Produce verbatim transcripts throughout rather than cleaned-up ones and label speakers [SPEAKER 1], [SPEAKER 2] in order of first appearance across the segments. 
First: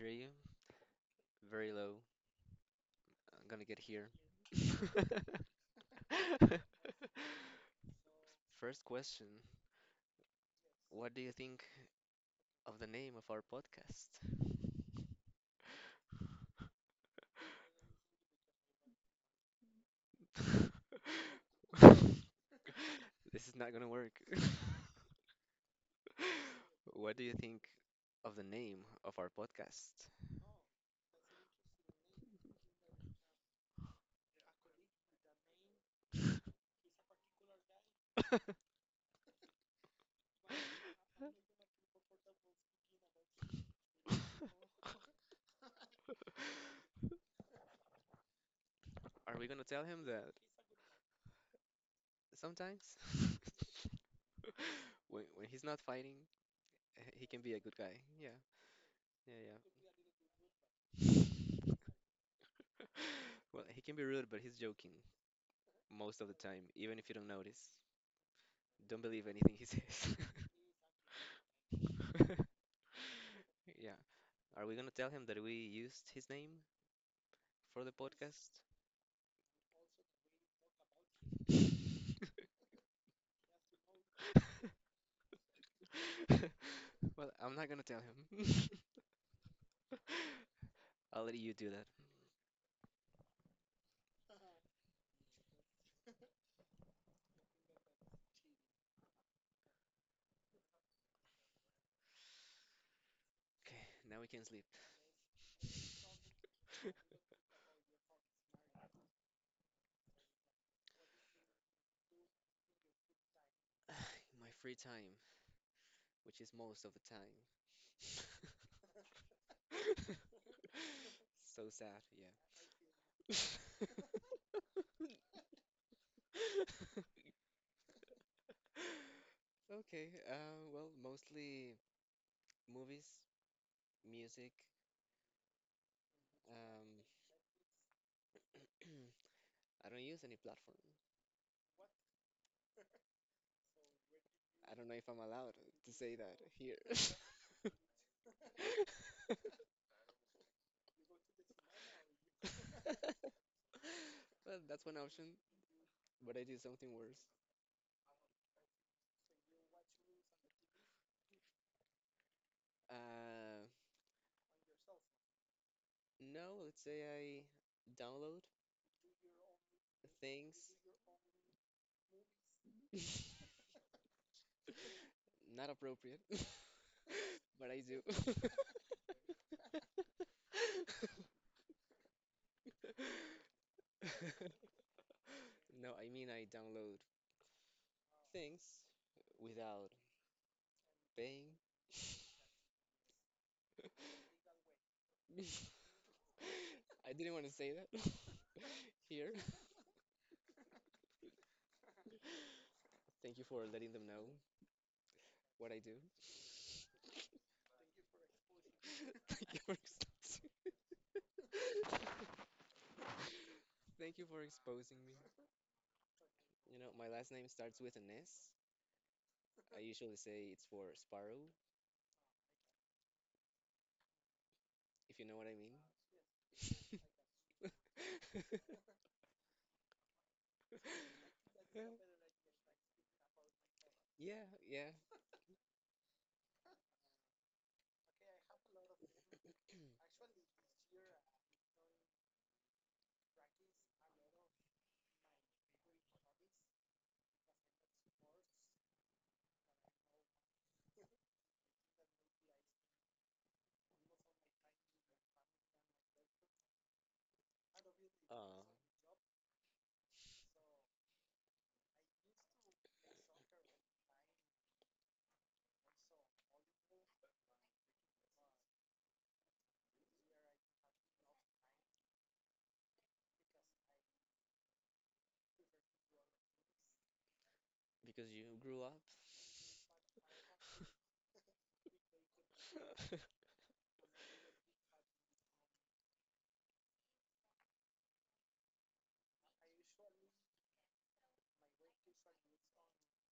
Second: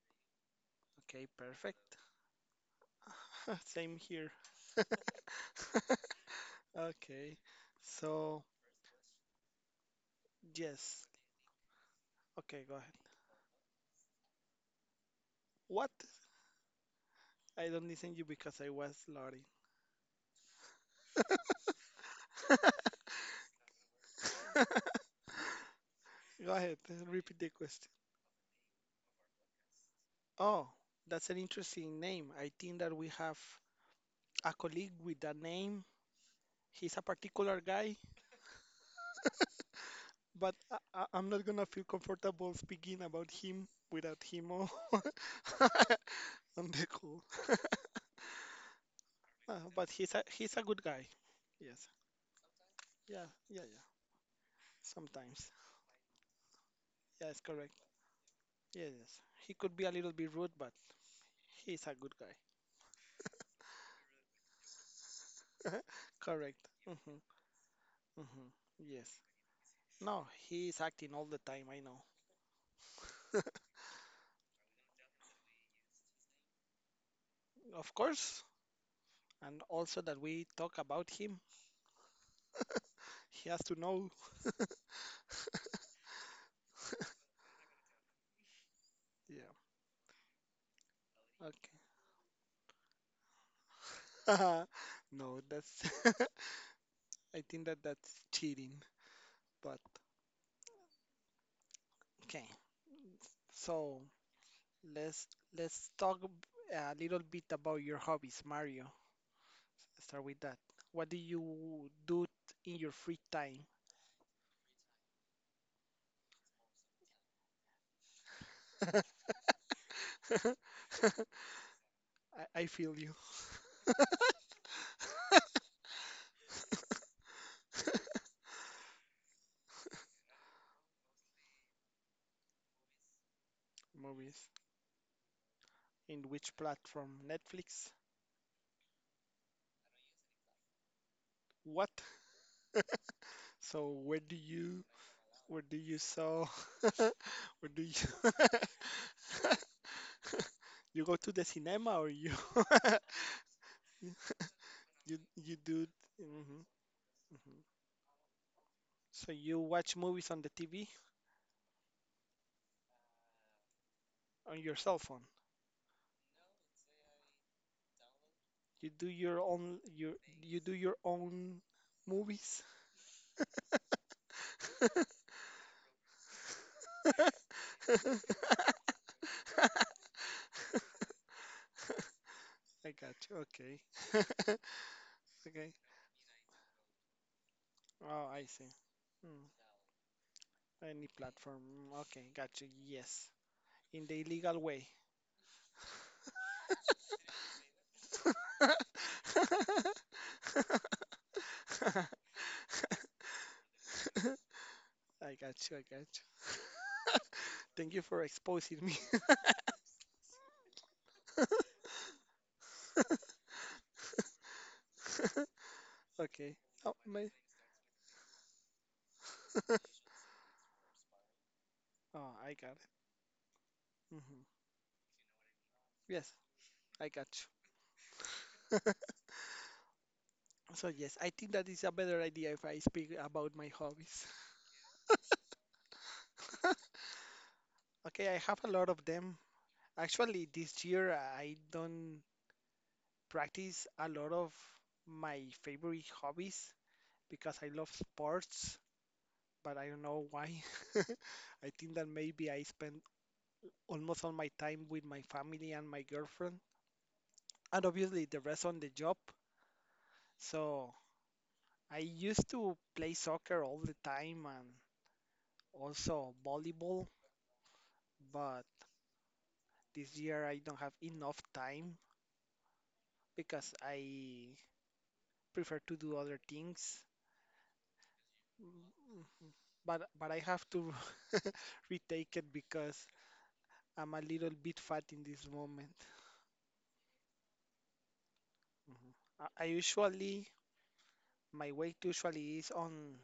[SPEAKER 1] hear you
[SPEAKER 2] Okay,
[SPEAKER 1] very low.
[SPEAKER 2] perfect.
[SPEAKER 1] I'm gonna get
[SPEAKER 2] Same
[SPEAKER 1] here.
[SPEAKER 2] here. Okay, so
[SPEAKER 1] First question.
[SPEAKER 2] yes.
[SPEAKER 1] What do you think
[SPEAKER 2] Okay, go
[SPEAKER 1] of the
[SPEAKER 2] ahead.
[SPEAKER 1] name of our podcast?
[SPEAKER 2] What? I don't listen you because I was loading.
[SPEAKER 1] This is not gonna work.
[SPEAKER 2] Go ahead,
[SPEAKER 1] What do you
[SPEAKER 2] repeat the
[SPEAKER 1] think
[SPEAKER 2] question.
[SPEAKER 1] of the name of our podcast?
[SPEAKER 2] Oh, that's an interesting name. I think that we have a colleague with that name. He's a particular guy, but I, I, I'm not gonna feel comfortable speaking about him without him. I They're cool.
[SPEAKER 1] Are we gonna
[SPEAKER 2] Uh,
[SPEAKER 1] tell
[SPEAKER 2] but
[SPEAKER 1] him
[SPEAKER 2] he's a
[SPEAKER 1] that
[SPEAKER 2] he's a good guy. Yes.
[SPEAKER 1] sometimes,
[SPEAKER 2] Yeah. Yeah. Yeah.
[SPEAKER 1] when when
[SPEAKER 2] Sometimes.
[SPEAKER 1] he's not fighting, h- he can
[SPEAKER 2] Yes.
[SPEAKER 1] be a
[SPEAKER 2] Correct.
[SPEAKER 1] good guy. Yeah,
[SPEAKER 2] Yes. Yes.
[SPEAKER 1] yeah,
[SPEAKER 2] He could
[SPEAKER 1] yeah.
[SPEAKER 2] be a little bit rude, but he's a good guy.
[SPEAKER 1] Well, he can be rude, but he's joking most of the
[SPEAKER 2] Correct.
[SPEAKER 1] time, even if you
[SPEAKER 2] Mm-hmm.
[SPEAKER 1] don't notice.
[SPEAKER 2] Mm-hmm.
[SPEAKER 1] Don't
[SPEAKER 2] Yes.
[SPEAKER 1] believe anything he says.
[SPEAKER 2] No, he's acting all the time. I know.
[SPEAKER 1] Yeah. Are we gonna tell him that we used his name for the
[SPEAKER 2] Of course.
[SPEAKER 1] podcast?
[SPEAKER 2] And also that we talk about him. He has to know.
[SPEAKER 1] Well, I'm not gonna tell him.
[SPEAKER 2] Yeah.
[SPEAKER 1] I'll let you do that.
[SPEAKER 2] Okay. No, that's. I think that that's cheating. But okay.
[SPEAKER 1] Okay,
[SPEAKER 2] So
[SPEAKER 1] now we can sleep.
[SPEAKER 2] Let's let's talk ab- a
[SPEAKER 1] In
[SPEAKER 2] little bit about your hobbies, Mario. Start with that. What do you do in your free time?
[SPEAKER 1] my free time, which is most of the time.
[SPEAKER 2] I,
[SPEAKER 1] So sad,
[SPEAKER 2] I feel you.
[SPEAKER 1] yeah. Okay, uh, well, mostly movies,
[SPEAKER 2] Movies.
[SPEAKER 1] music.
[SPEAKER 2] In which
[SPEAKER 1] Um,
[SPEAKER 2] platform? Netflix?
[SPEAKER 1] I don't use any platform.
[SPEAKER 2] What? So where do
[SPEAKER 1] I
[SPEAKER 2] you
[SPEAKER 1] don't know if I'm allowed
[SPEAKER 2] where do
[SPEAKER 1] to
[SPEAKER 2] you
[SPEAKER 1] say that
[SPEAKER 2] saw
[SPEAKER 1] here.
[SPEAKER 2] where do you you go to the cinema or you
[SPEAKER 1] Well, that's one
[SPEAKER 2] you
[SPEAKER 1] option,
[SPEAKER 2] you do
[SPEAKER 1] but I did
[SPEAKER 2] mhm,
[SPEAKER 1] something worse.
[SPEAKER 2] mhm. So you watch movies on the T V
[SPEAKER 1] Uh,
[SPEAKER 2] on your cell phone.
[SPEAKER 1] no, let's say I download
[SPEAKER 2] You do your own your you
[SPEAKER 1] things.
[SPEAKER 2] do your own movies.
[SPEAKER 1] Not appropriate, but I do.
[SPEAKER 2] I got you. Okay. Okay.
[SPEAKER 1] No, I mean I download
[SPEAKER 2] Oh, I see.
[SPEAKER 1] things
[SPEAKER 2] Hmm.
[SPEAKER 1] without
[SPEAKER 2] Any
[SPEAKER 1] paying.
[SPEAKER 2] platform. Mm, okay, got you. Yes. In the illegal way.
[SPEAKER 1] I didn't want to say that
[SPEAKER 2] I
[SPEAKER 1] here. Thank you for letting them know
[SPEAKER 2] got
[SPEAKER 1] what
[SPEAKER 2] you.
[SPEAKER 1] I
[SPEAKER 2] I
[SPEAKER 1] do.
[SPEAKER 2] got you. Thank you for exposing me.
[SPEAKER 1] Thank you for exposing. Thank you for exposing me.
[SPEAKER 2] Okay.
[SPEAKER 1] You know,
[SPEAKER 2] Oh,
[SPEAKER 1] my
[SPEAKER 2] my.
[SPEAKER 1] last name starts with an S. I usually say it's for Sparrow,
[SPEAKER 2] Oh, I got it. Hmm.
[SPEAKER 1] if you know what I mean.
[SPEAKER 2] Yes, I got you. So yes, I think that is a better idea if I speak about my hobbies.
[SPEAKER 1] Yeah, yeah.
[SPEAKER 2] Okay, I have a lot of them. Actually, this year I don't practice a lot of my favorite hobbies because I love sports, but I don't know why. I think that maybe I spend almost all my time with my family and my girlfriend, and obviously the
[SPEAKER 1] Uh,
[SPEAKER 2] rest on the job. So I used to play soccer all the time and also volleyball, but this year I don't have enough time because I prefer to do other things.
[SPEAKER 1] because you grew up.
[SPEAKER 2] But but I have to retake it because I'm a little bit fat in this moment. Mhm. I, I usually My weight usually is on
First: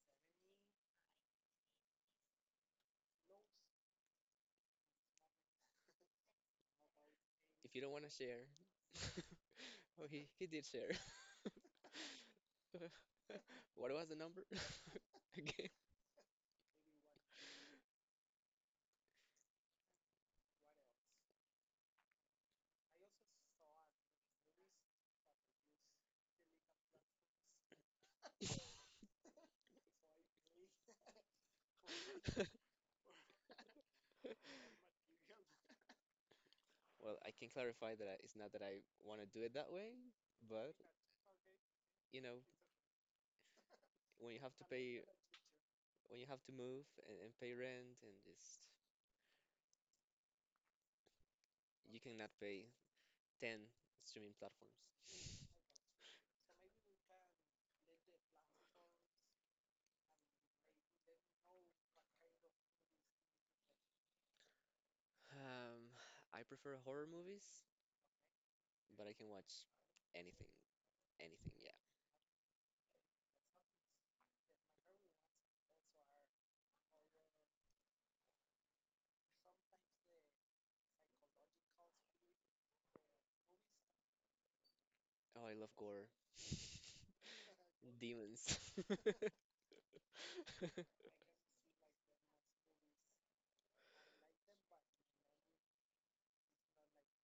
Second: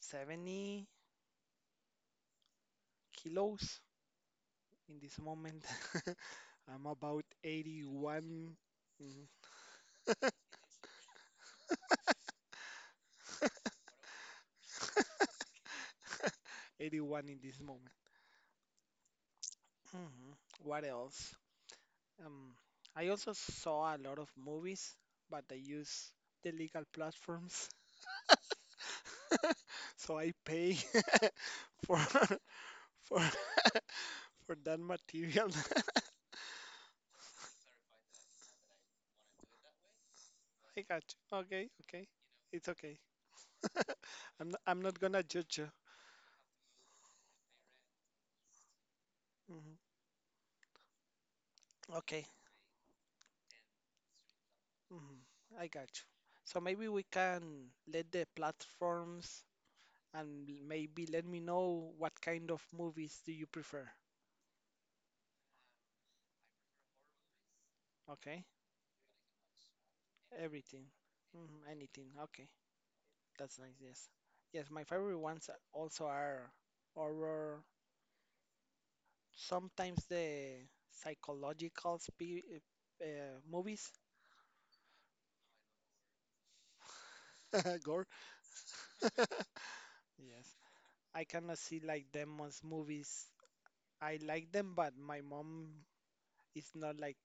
[SPEAKER 2] seventy kilos in this moment. I'm about
[SPEAKER 1] If you don't want to
[SPEAKER 2] eighty-one.
[SPEAKER 1] share.
[SPEAKER 2] Mhm.
[SPEAKER 1] Oh, he, he did share. What was the number again?
[SPEAKER 2] eighty-one in this moment. Mhm. What else? Um, I also saw a lot of movies, but they use the legal platforms, so I pay for for for that material.
[SPEAKER 1] Well, I can clarify that I, it's not that I want to do it that way, but
[SPEAKER 2] I got you. Okay, okay,
[SPEAKER 1] you know,
[SPEAKER 2] it's okay.
[SPEAKER 1] when you
[SPEAKER 2] I'm
[SPEAKER 1] have
[SPEAKER 2] not,
[SPEAKER 1] to
[SPEAKER 2] I'm not
[SPEAKER 1] pay,
[SPEAKER 2] gonna judge you.
[SPEAKER 1] when you have to move and, and pay rent and just,
[SPEAKER 2] Mhm.
[SPEAKER 1] you
[SPEAKER 2] Okay.
[SPEAKER 1] cannot pay ten streaming platforms.
[SPEAKER 2] Mhm. I got you. So maybe we can let the platforms and maybe let me know what kind of movies do you prefer.
[SPEAKER 1] Um, I prefer horror movies,
[SPEAKER 2] Okay.
[SPEAKER 1] but I can watch anything,
[SPEAKER 2] Everything.
[SPEAKER 1] anything.
[SPEAKER 2] Hmm.
[SPEAKER 1] Yeah.
[SPEAKER 2] Anything. Okay. That's nice. Yes. Yes. My favorite ones are- also are horror. Sometimes the psychological spe uh, movies.
[SPEAKER 1] Oh, I love gore.
[SPEAKER 2] Gore.
[SPEAKER 1] Demons.
[SPEAKER 2] Yes. I cannot see like demons movies. I like them, but my mom is not like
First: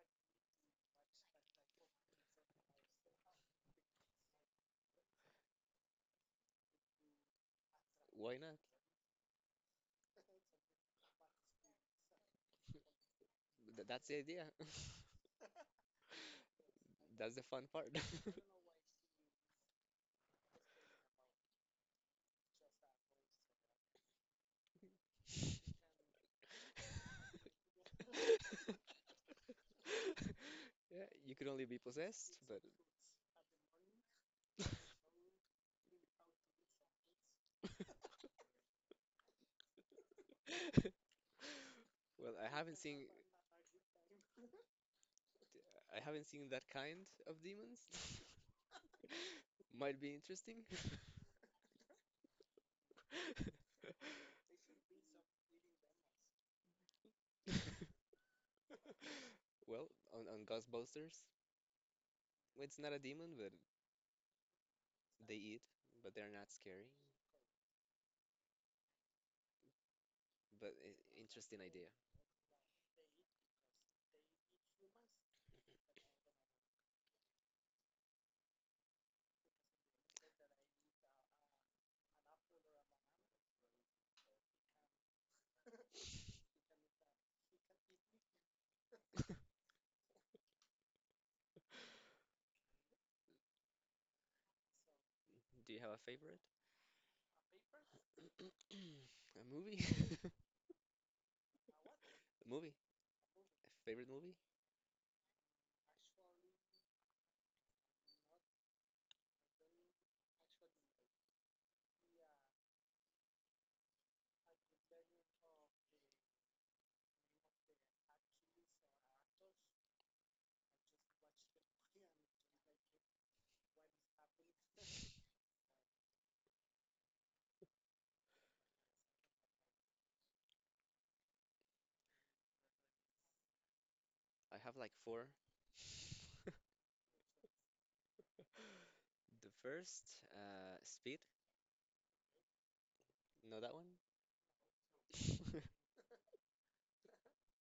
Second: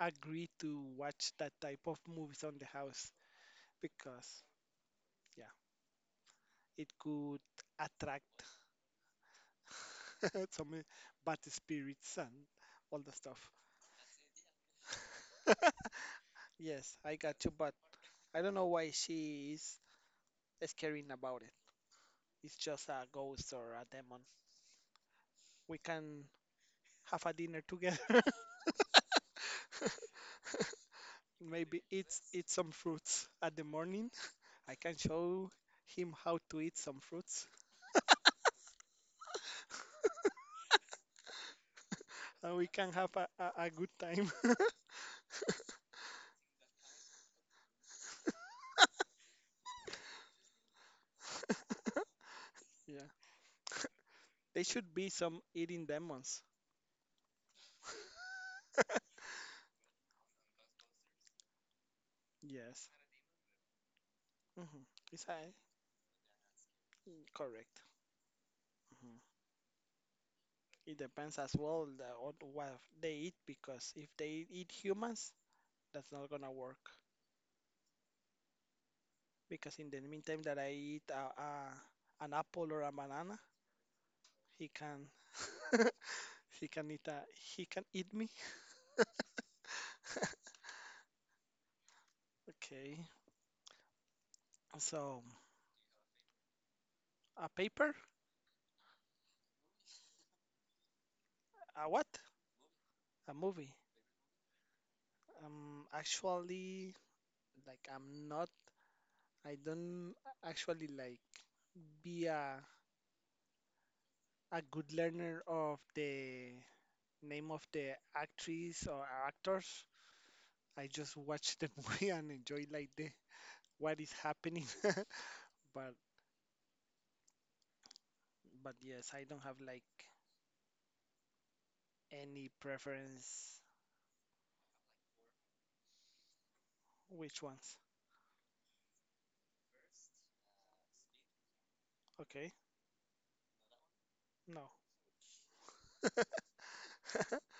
[SPEAKER 2] agree to watch that type of movies on the house because yeah, it could
[SPEAKER 1] Why not?
[SPEAKER 2] attract Some but the spirits and all the stuff.
[SPEAKER 1] Th- that's the idea.
[SPEAKER 2] Yes, I
[SPEAKER 1] That's the
[SPEAKER 2] got you,
[SPEAKER 1] fun
[SPEAKER 2] but
[SPEAKER 1] part.
[SPEAKER 2] I don't know why she is scaring about it. It's just a ghost or a demon. We can have a dinner together.
[SPEAKER 1] Yeah, you could only be
[SPEAKER 2] Maybe eat
[SPEAKER 1] possessed,
[SPEAKER 2] eat
[SPEAKER 1] but
[SPEAKER 2] some fruits at the morning. I can show him how to eat some fruits,
[SPEAKER 1] well, I
[SPEAKER 2] and we
[SPEAKER 1] haven't
[SPEAKER 2] can
[SPEAKER 1] seen
[SPEAKER 2] have a, a, a, good time.
[SPEAKER 1] I haven't seen that kind of demons. Might be interesting.
[SPEAKER 2] Yeah, they should be some eating demons.
[SPEAKER 1] Well, on, on Ghostbusters, it's
[SPEAKER 2] Yes.
[SPEAKER 1] not a demon, but
[SPEAKER 2] Hmm. Is
[SPEAKER 1] they
[SPEAKER 2] I
[SPEAKER 1] eat, but they're not scary.
[SPEAKER 2] correct? Mhm.
[SPEAKER 1] But
[SPEAKER 2] It
[SPEAKER 1] I
[SPEAKER 2] depends as
[SPEAKER 1] Interesting
[SPEAKER 2] well
[SPEAKER 1] idea.
[SPEAKER 2] the, on what they eat because if they eat humans, that's not gonna work. Because in the meantime that I eat a, a, an apple or a banana, he can he can eat a, he can eat me. Okay, so
[SPEAKER 1] Do you have a favorite?
[SPEAKER 2] a paper,
[SPEAKER 1] A movie?
[SPEAKER 2] a what?
[SPEAKER 1] A movie?
[SPEAKER 2] A movie.
[SPEAKER 1] A favorite movie?
[SPEAKER 2] Um, actually, like I'm not, I don't actually like be a a good learner of the name of the actress or actors. I just watch the movie and enjoy like the what is happening. But but yes, I don't have like any preference
[SPEAKER 1] I have like four.
[SPEAKER 2] which ones.
[SPEAKER 1] The first, uh, Speed.
[SPEAKER 2] Okay.
[SPEAKER 1] Know that one?
[SPEAKER 2] No.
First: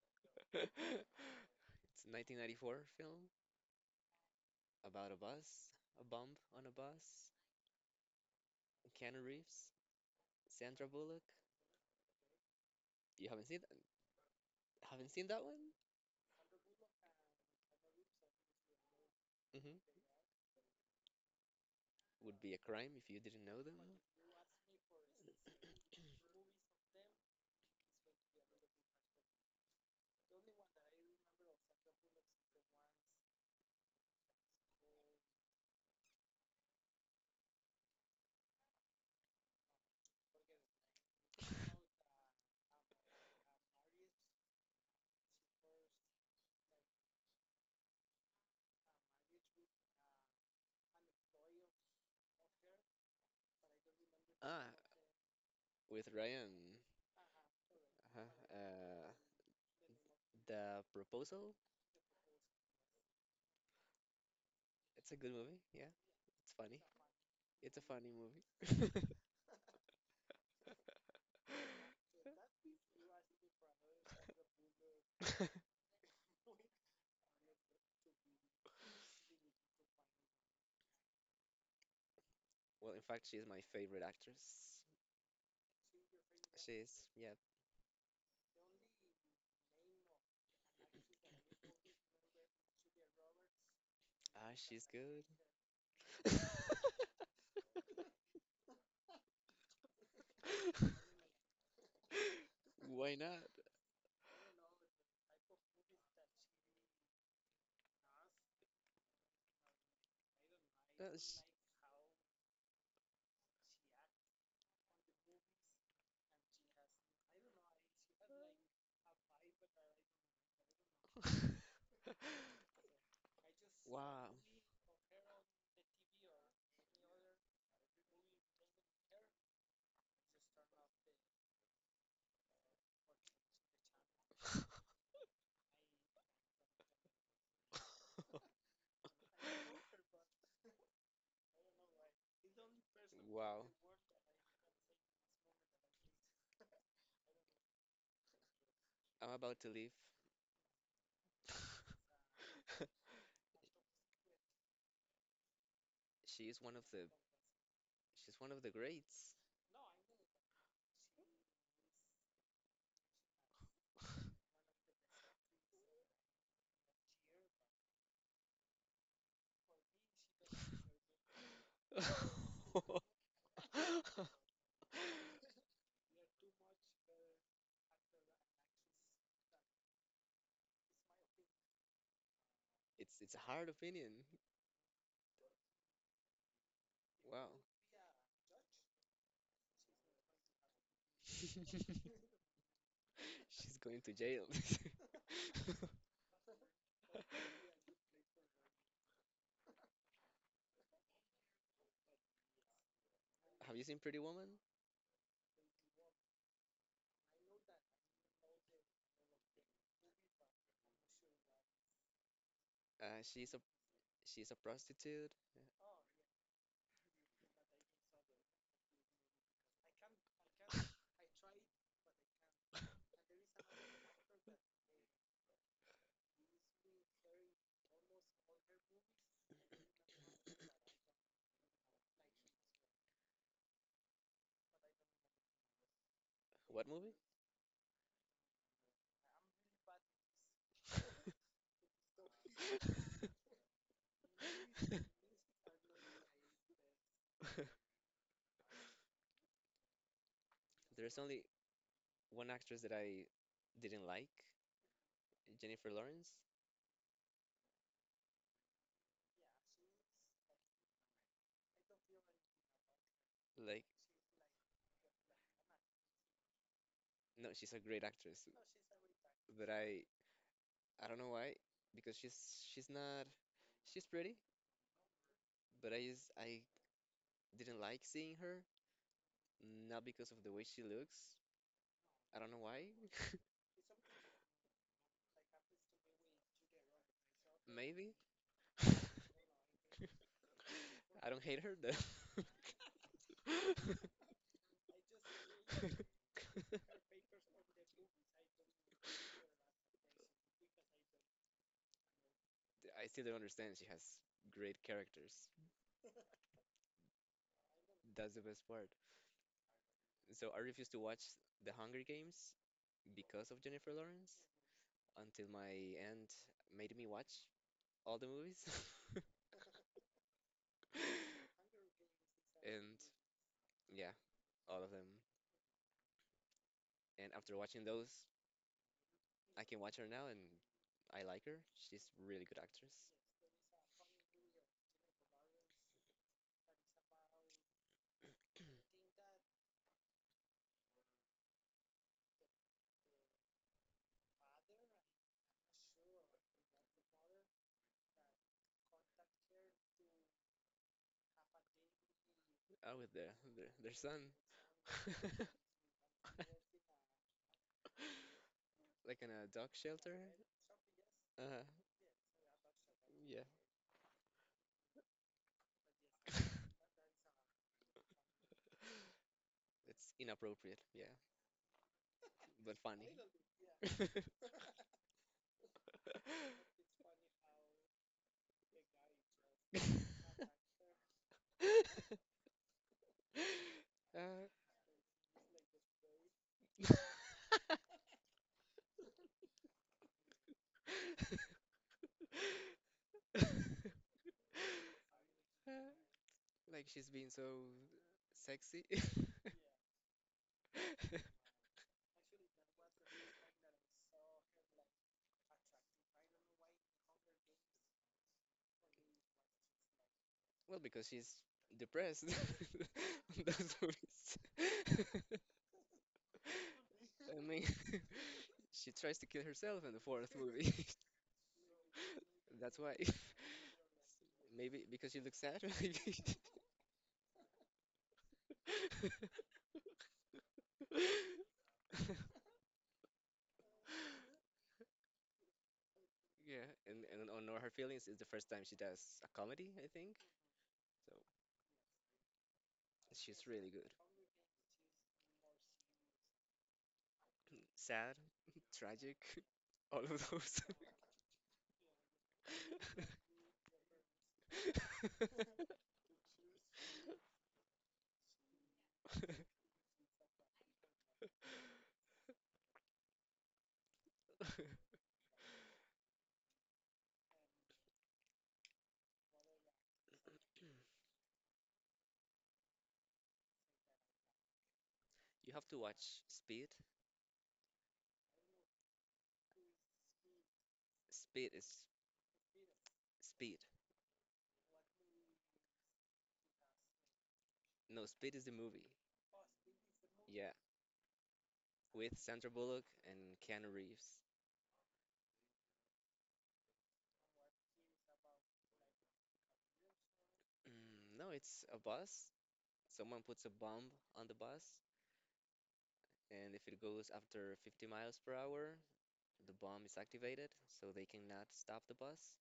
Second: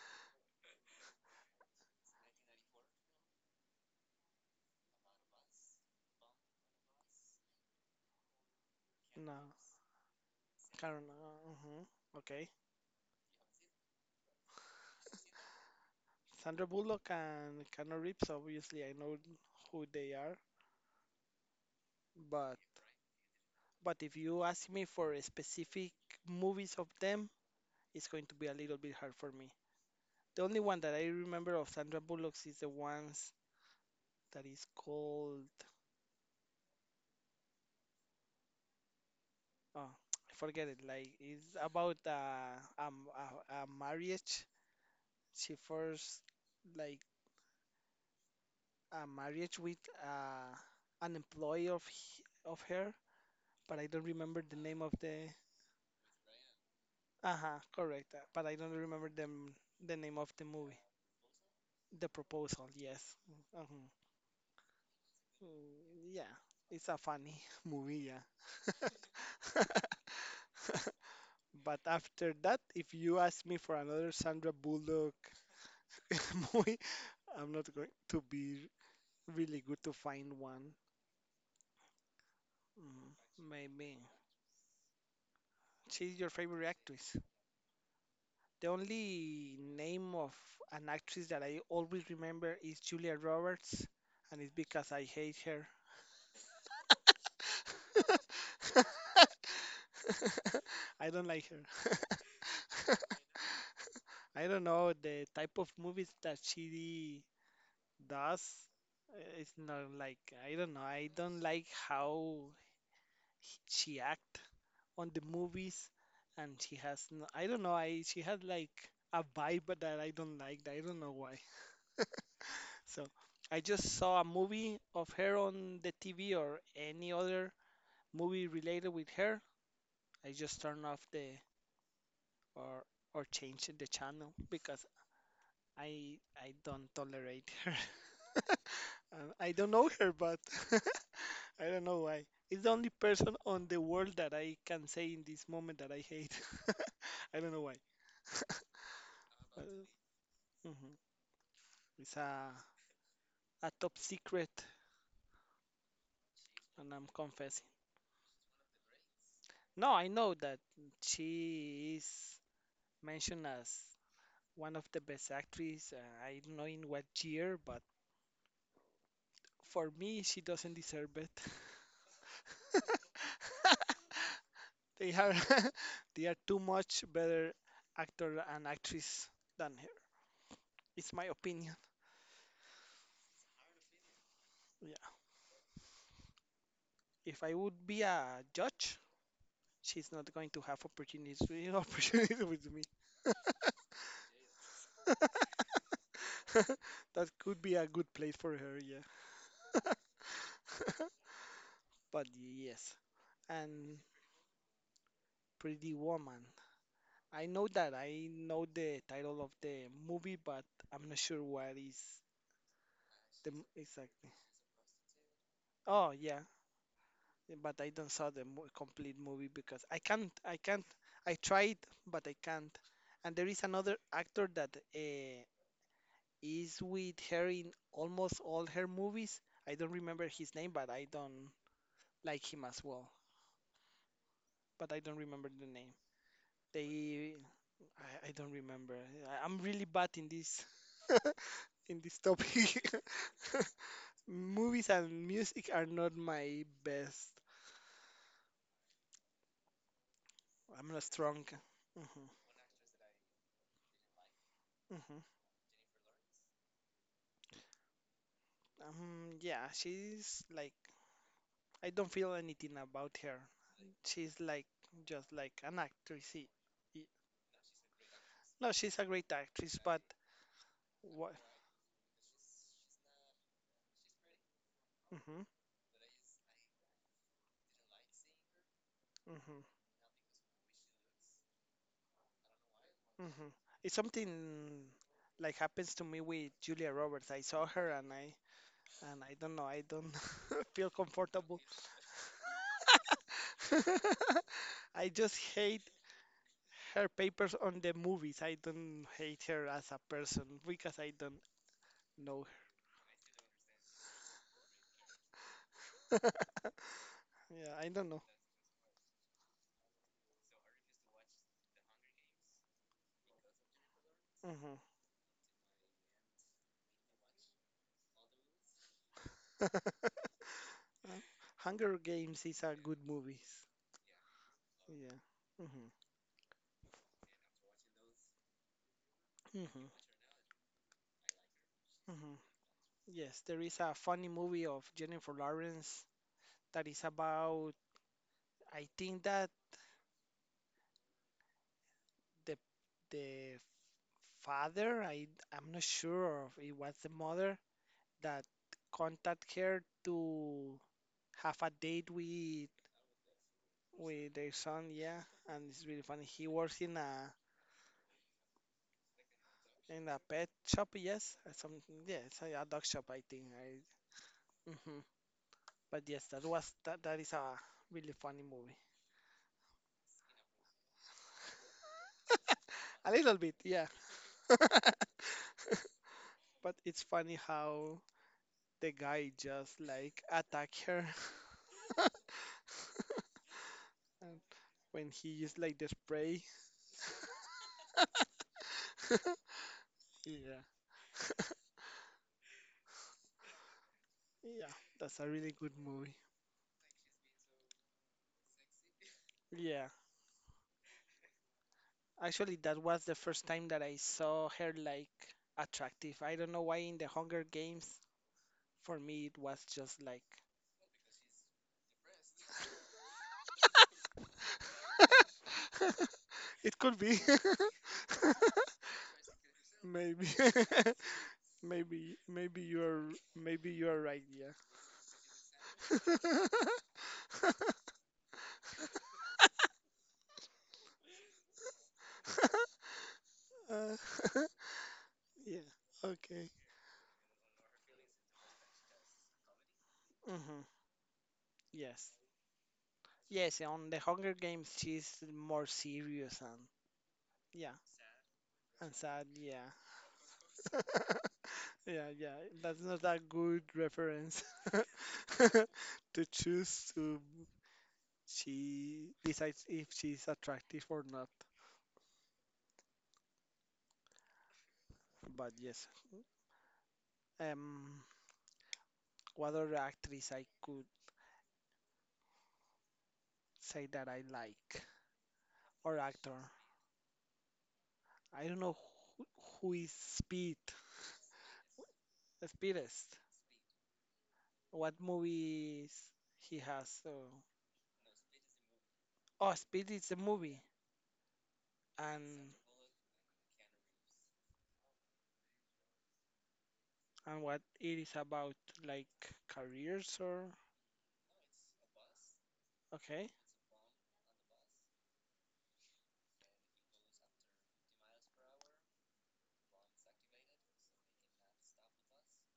[SPEAKER 1] It's a nineteen ninety-four film about a bus, a bump on a bus, Keanu
[SPEAKER 2] No.
[SPEAKER 1] Reeves, Sandra
[SPEAKER 2] I don't
[SPEAKER 1] Bullock.
[SPEAKER 2] know. Mhm. Okay.
[SPEAKER 1] You haven't seen haven't seen that one?
[SPEAKER 2] Sandra Bullock and Keanu Reeves, obviously I know who
[SPEAKER 1] hmm
[SPEAKER 2] they are,
[SPEAKER 1] Would be
[SPEAKER 2] but
[SPEAKER 1] a crime if you didn't know them.
[SPEAKER 2] but if you ask me for a specific movies of them, it's going to be a little bit hard for me. The only one that I remember of Sandra Bullock is the ones that is called oh, I forget it. Like it's about uh, um, a, a marriage. She first like a marriage with uh, an employee of he- of her, but I don't remember the
[SPEAKER 1] Ah,
[SPEAKER 2] name of the.
[SPEAKER 1] with Ryan.
[SPEAKER 2] Uh-huh, correct. uh,
[SPEAKER 1] Uh-huh.
[SPEAKER 2] But I don't remember
[SPEAKER 1] Uh,
[SPEAKER 2] the m- the name of the movie.
[SPEAKER 1] The Proposal.
[SPEAKER 2] The Proposal, yes. Uh-huh.
[SPEAKER 1] It's a good movie. Yeah,
[SPEAKER 2] Mm, yeah,
[SPEAKER 1] it's funny.
[SPEAKER 2] it's a funny
[SPEAKER 1] It's a
[SPEAKER 2] movie.
[SPEAKER 1] funny
[SPEAKER 2] Yeah.
[SPEAKER 1] movie.
[SPEAKER 2] But after that, if you ask me for another Sandra Bullock movie, I'm not going to be really good to find one.
[SPEAKER 1] Well, in
[SPEAKER 2] Mm,
[SPEAKER 1] fact, she's my
[SPEAKER 2] maybe.
[SPEAKER 1] favorite actress.
[SPEAKER 2] She's your favorite
[SPEAKER 1] She's,
[SPEAKER 2] actress.
[SPEAKER 1] yeah.
[SPEAKER 2] The only name of an actress that I always remember is Julia Roberts, and it's
[SPEAKER 1] Ah, she's
[SPEAKER 2] because I
[SPEAKER 1] good.
[SPEAKER 2] hate her. I don't like her.
[SPEAKER 1] Why not?
[SPEAKER 2] I don't know the type of movies that she. Thus, it's not like I don't know. I
[SPEAKER 1] Uh,
[SPEAKER 2] don't
[SPEAKER 1] sh-
[SPEAKER 2] like how he- she act on the movies, and she has no, I don't know. I she had like a vibe that I don't like. I don't know why. So I just saw a
[SPEAKER 1] Wow.
[SPEAKER 2] movie of her on the T V or any other movie related with her. I just turn off the or or change the channel because I I don't tolerate her. And I don't know her, but I don't know why. It's the only person on
[SPEAKER 1] Wow.
[SPEAKER 2] the world that I can say in this moment that I hate. I don't know why.
[SPEAKER 1] I'm about to
[SPEAKER 2] Uh,
[SPEAKER 1] leave.
[SPEAKER 2] mhm. It's a, a top secret,
[SPEAKER 1] She is one of
[SPEAKER 2] and I'm
[SPEAKER 1] the
[SPEAKER 2] confessing.
[SPEAKER 1] she's one of the greats.
[SPEAKER 2] No, I know that she is mentioned as one of the best actresses. Uh, I don't know in what year, but for me, she doesn't deserve it. They are they are too much better actor and actress than her. It's my opinion.
[SPEAKER 1] It's it's a hard opinion.
[SPEAKER 2] Yeah. If I
[SPEAKER 1] Wow.
[SPEAKER 2] would be a judge, she's not going to have opportunities opportunities with me.
[SPEAKER 1] She's going to jail.
[SPEAKER 2] That could be a good place for her, yeah. But yes,
[SPEAKER 1] Have you
[SPEAKER 2] and
[SPEAKER 1] seen Pretty Woman?
[SPEAKER 2] Pretty Woman. I know that I know the title of the movie, but I'm not sure what is
[SPEAKER 1] Uh,
[SPEAKER 2] the
[SPEAKER 1] she's
[SPEAKER 2] m-
[SPEAKER 1] a
[SPEAKER 2] exactly.
[SPEAKER 1] she's a prostitute. Yeah.
[SPEAKER 2] Oh yeah, but I don't saw the mo- complete movie because I can't. I can't. I tried, but I can't. And there is another actor that uh, is with her in almost all her movies. I don't remember his name, but I don't like him as well. But I don't remember the name.
[SPEAKER 1] What movie?
[SPEAKER 2] They, I, I don't remember. I, I'm really bad in this, in this topic. Movies and music are not my best. I'm not
[SPEAKER 1] There's
[SPEAKER 2] strong.
[SPEAKER 1] only
[SPEAKER 2] Hmm.
[SPEAKER 1] one actress that I didn't like, Jennifer Lawrence.
[SPEAKER 2] Um, yeah, she's like, I don't feel anything about her.
[SPEAKER 1] Like,
[SPEAKER 2] She's like, just like an actress. She- y-
[SPEAKER 1] no, she's a great actress,
[SPEAKER 2] No, she's a great actress,
[SPEAKER 1] but
[SPEAKER 2] but
[SPEAKER 1] I I don't
[SPEAKER 2] what?
[SPEAKER 1] know why because she's she's not she's pretty,
[SPEAKER 2] Mm-hmm,
[SPEAKER 1] but I just I didn't like seeing her,
[SPEAKER 2] mm-hmm,
[SPEAKER 1] not because of the way she looks. I don't know why.
[SPEAKER 2] mm-hmm. It's something like happens to me with Julia Roberts. I saw her and
[SPEAKER 1] Maybe.
[SPEAKER 2] I, and I don't know, I don't feel
[SPEAKER 1] I don't
[SPEAKER 2] comfortable.
[SPEAKER 1] hate her
[SPEAKER 2] I just hate
[SPEAKER 1] though.
[SPEAKER 2] her papers on the movies. I don't hate her as a person because I don't know
[SPEAKER 1] I still don't understand. She has great characters.
[SPEAKER 2] her. Yeah, I don't know.
[SPEAKER 1] That's the best part. So I refused to watch The Hunger Games because of Jennifer Lawrence
[SPEAKER 2] Hmm.
[SPEAKER 1] until my aunt made me watch all the movies.
[SPEAKER 2] Hunger Games is a good
[SPEAKER 1] And
[SPEAKER 2] movies.
[SPEAKER 1] yeah, all of
[SPEAKER 2] Yeah.
[SPEAKER 1] them.
[SPEAKER 2] Hmm.
[SPEAKER 1] And after watching those, I
[SPEAKER 2] Hmm.
[SPEAKER 1] can watch her now and I like her. She's
[SPEAKER 2] Hmm.
[SPEAKER 1] a really good actress.
[SPEAKER 2] Yes, there is a funny movie of Jennifer Lawrence that is about, I think that the the father, I I'm not sure if it was the mother that contact her to have a date with
[SPEAKER 1] Oh, with their their, their son.
[SPEAKER 2] with their son, yeah, and it's really funny. He works in a
[SPEAKER 1] Like in a dog
[SPEAKER 2] In a
[SPEAKER 1] shelter?
[SPEAKER 2] pet shop, yes, uh,
[SPEAKER 1] uh
[SPEAKER 2] some yes, a a dog shop, I think.
[SPEAKER 1] Yeah.
[SPEAKER 2] I, hmm But yes, that was that, that is a really funny movie.
[SPEAKER 1] It's inappropriate. Yeah. But
[SPEAKER 2] A
[SPEAKER 1] funny.
[SPEAKER 2] little bit, yeah. But it's funny how the guy just like attack her
[SPEAKER 1] Uh,
[SPEAKER 2] and when he used like the spray. Yeah, yeah, that's a really good movie.
[SPEAKER 1] like she's being so sexy.
[SPEAKER 2] Yeah, actually, that was the first time that I saw her like attractive. I don't know why in the Hunger Games. For me, it was just like,
[SPEAKER 1] Well, because she's depressed. That's what it's.
[SPEAKER 2] It could be.
[SPEAKER 1] I mean, she tries to kill herself in the
[SPEAKER 2] Maybe.
[SPEAKER 1] fourth movie.
[SPEAKER 2] Maybe maybe
[SPEAKER 1] That's
[SPEAKER 2] you're
[SPEAKER 1] why.
[SPEAKER 2] maybe you're right, yeah.
[SPEAKER 1] Maybe because you look sad.
[SPEAKER 2] Uh, yeah. Okay.
[SPEAKER 1] Yeah, and and on Know Her Feelings is the first time she does a comedy, I think.
[SPEAKER 2] Hmm.
[SPEAKER 1] So
[SPEAKER 2] Yes, yes.
[SPEAKER 1] she's really
[SPEAKER 2] On the
[SPEAKER 1] good.
[SPEAKER 2] Hunger Games, she's more serious and yeah,
[SPEAKER 1] Sad,
[SPEAKER 2] and sad.
[SPEAKER 1] tragic,
[SPEAKER 2] Yeah,
[SPEAKER 1] all of those.
[SPEAKER 2] yeah, yeah. That's not a good reference to choose to. She decides if she's attractive or not. But yes. Um, what other actress I could say that I like
[SPEAKER 1] You have to
[SPEAKER 2] or actor?
[SPEAKER 1] watch Speed.
[SPEAKER 2] I don't know who, who is Speed.
[SPEAKER 1] Speed is
[SPEAKER 2] Speedest.
[SPEAKER 1] Speed.
[SPEAKER 2] What movies he has? So,
[SPEAKER 1] No, Speed is the movie.
[SPEAKER 2] oh, Speed is a movie.
[SPEAKER 1] Yeah, with
[SPEAKER 2] And
[SPEAKER 1] Sandra Bullock and Keanu Reeves.
[SPEAKER 2] and what it is about, like careers or
[SPEAKER 1] Mm, no, it's a bus.
[SPEAKER 2] okay?
[SPEAKER 1] Someone puts a bomb on the bus, and if it goes after fifty miles per hour, the bomb is activated, so they cannot stop the bus.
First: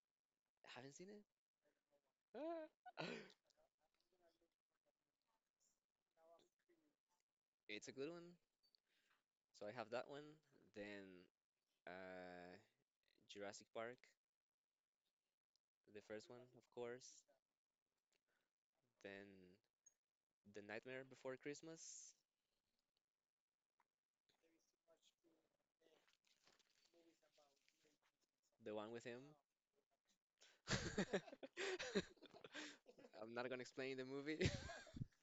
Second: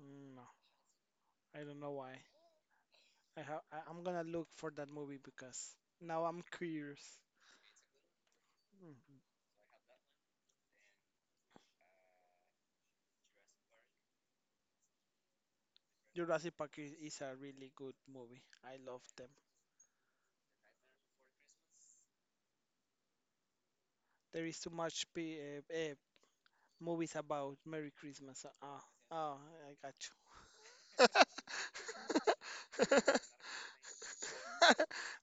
[SPEAKER 2] Mm, No,
[SPEAKER 1] Haven't seen it?
[SPEAKER 2] I don't know why.
[SPEAKER 1] Ah.
[SPEAKER 2] I have. I, I'm gonna look for that movie because now I'm curious.
[SPEAKER 1] It's a good one.
[SPEAKER 2] Mhm.
[SPEAKER 1] So I have that one. Then uh, Jurassic Park, the first one,
[SPEAKER 2] Jurassic
[SPEAKER 1] of
[SPEAKER 2] Park is, is
[SPEAKER 1] course.
[SPEAKER 2] a really good movie. I love
[SPEAKER 1] Then
[SPEAKER 2] them.
[SPEAKER 1] The Nightmare Before Christmas,
[SPEAKER 2] There is too much p- uh, uh, movies about Merry Christmas.
[SPEAKER 1] the
[SPEAKER 2] Ah,
[SPEAKER 1] one with him.
[SPEAKER 2] ah, oh, I got you.
[SPEAKER 1] I'm not gonna explain the movie.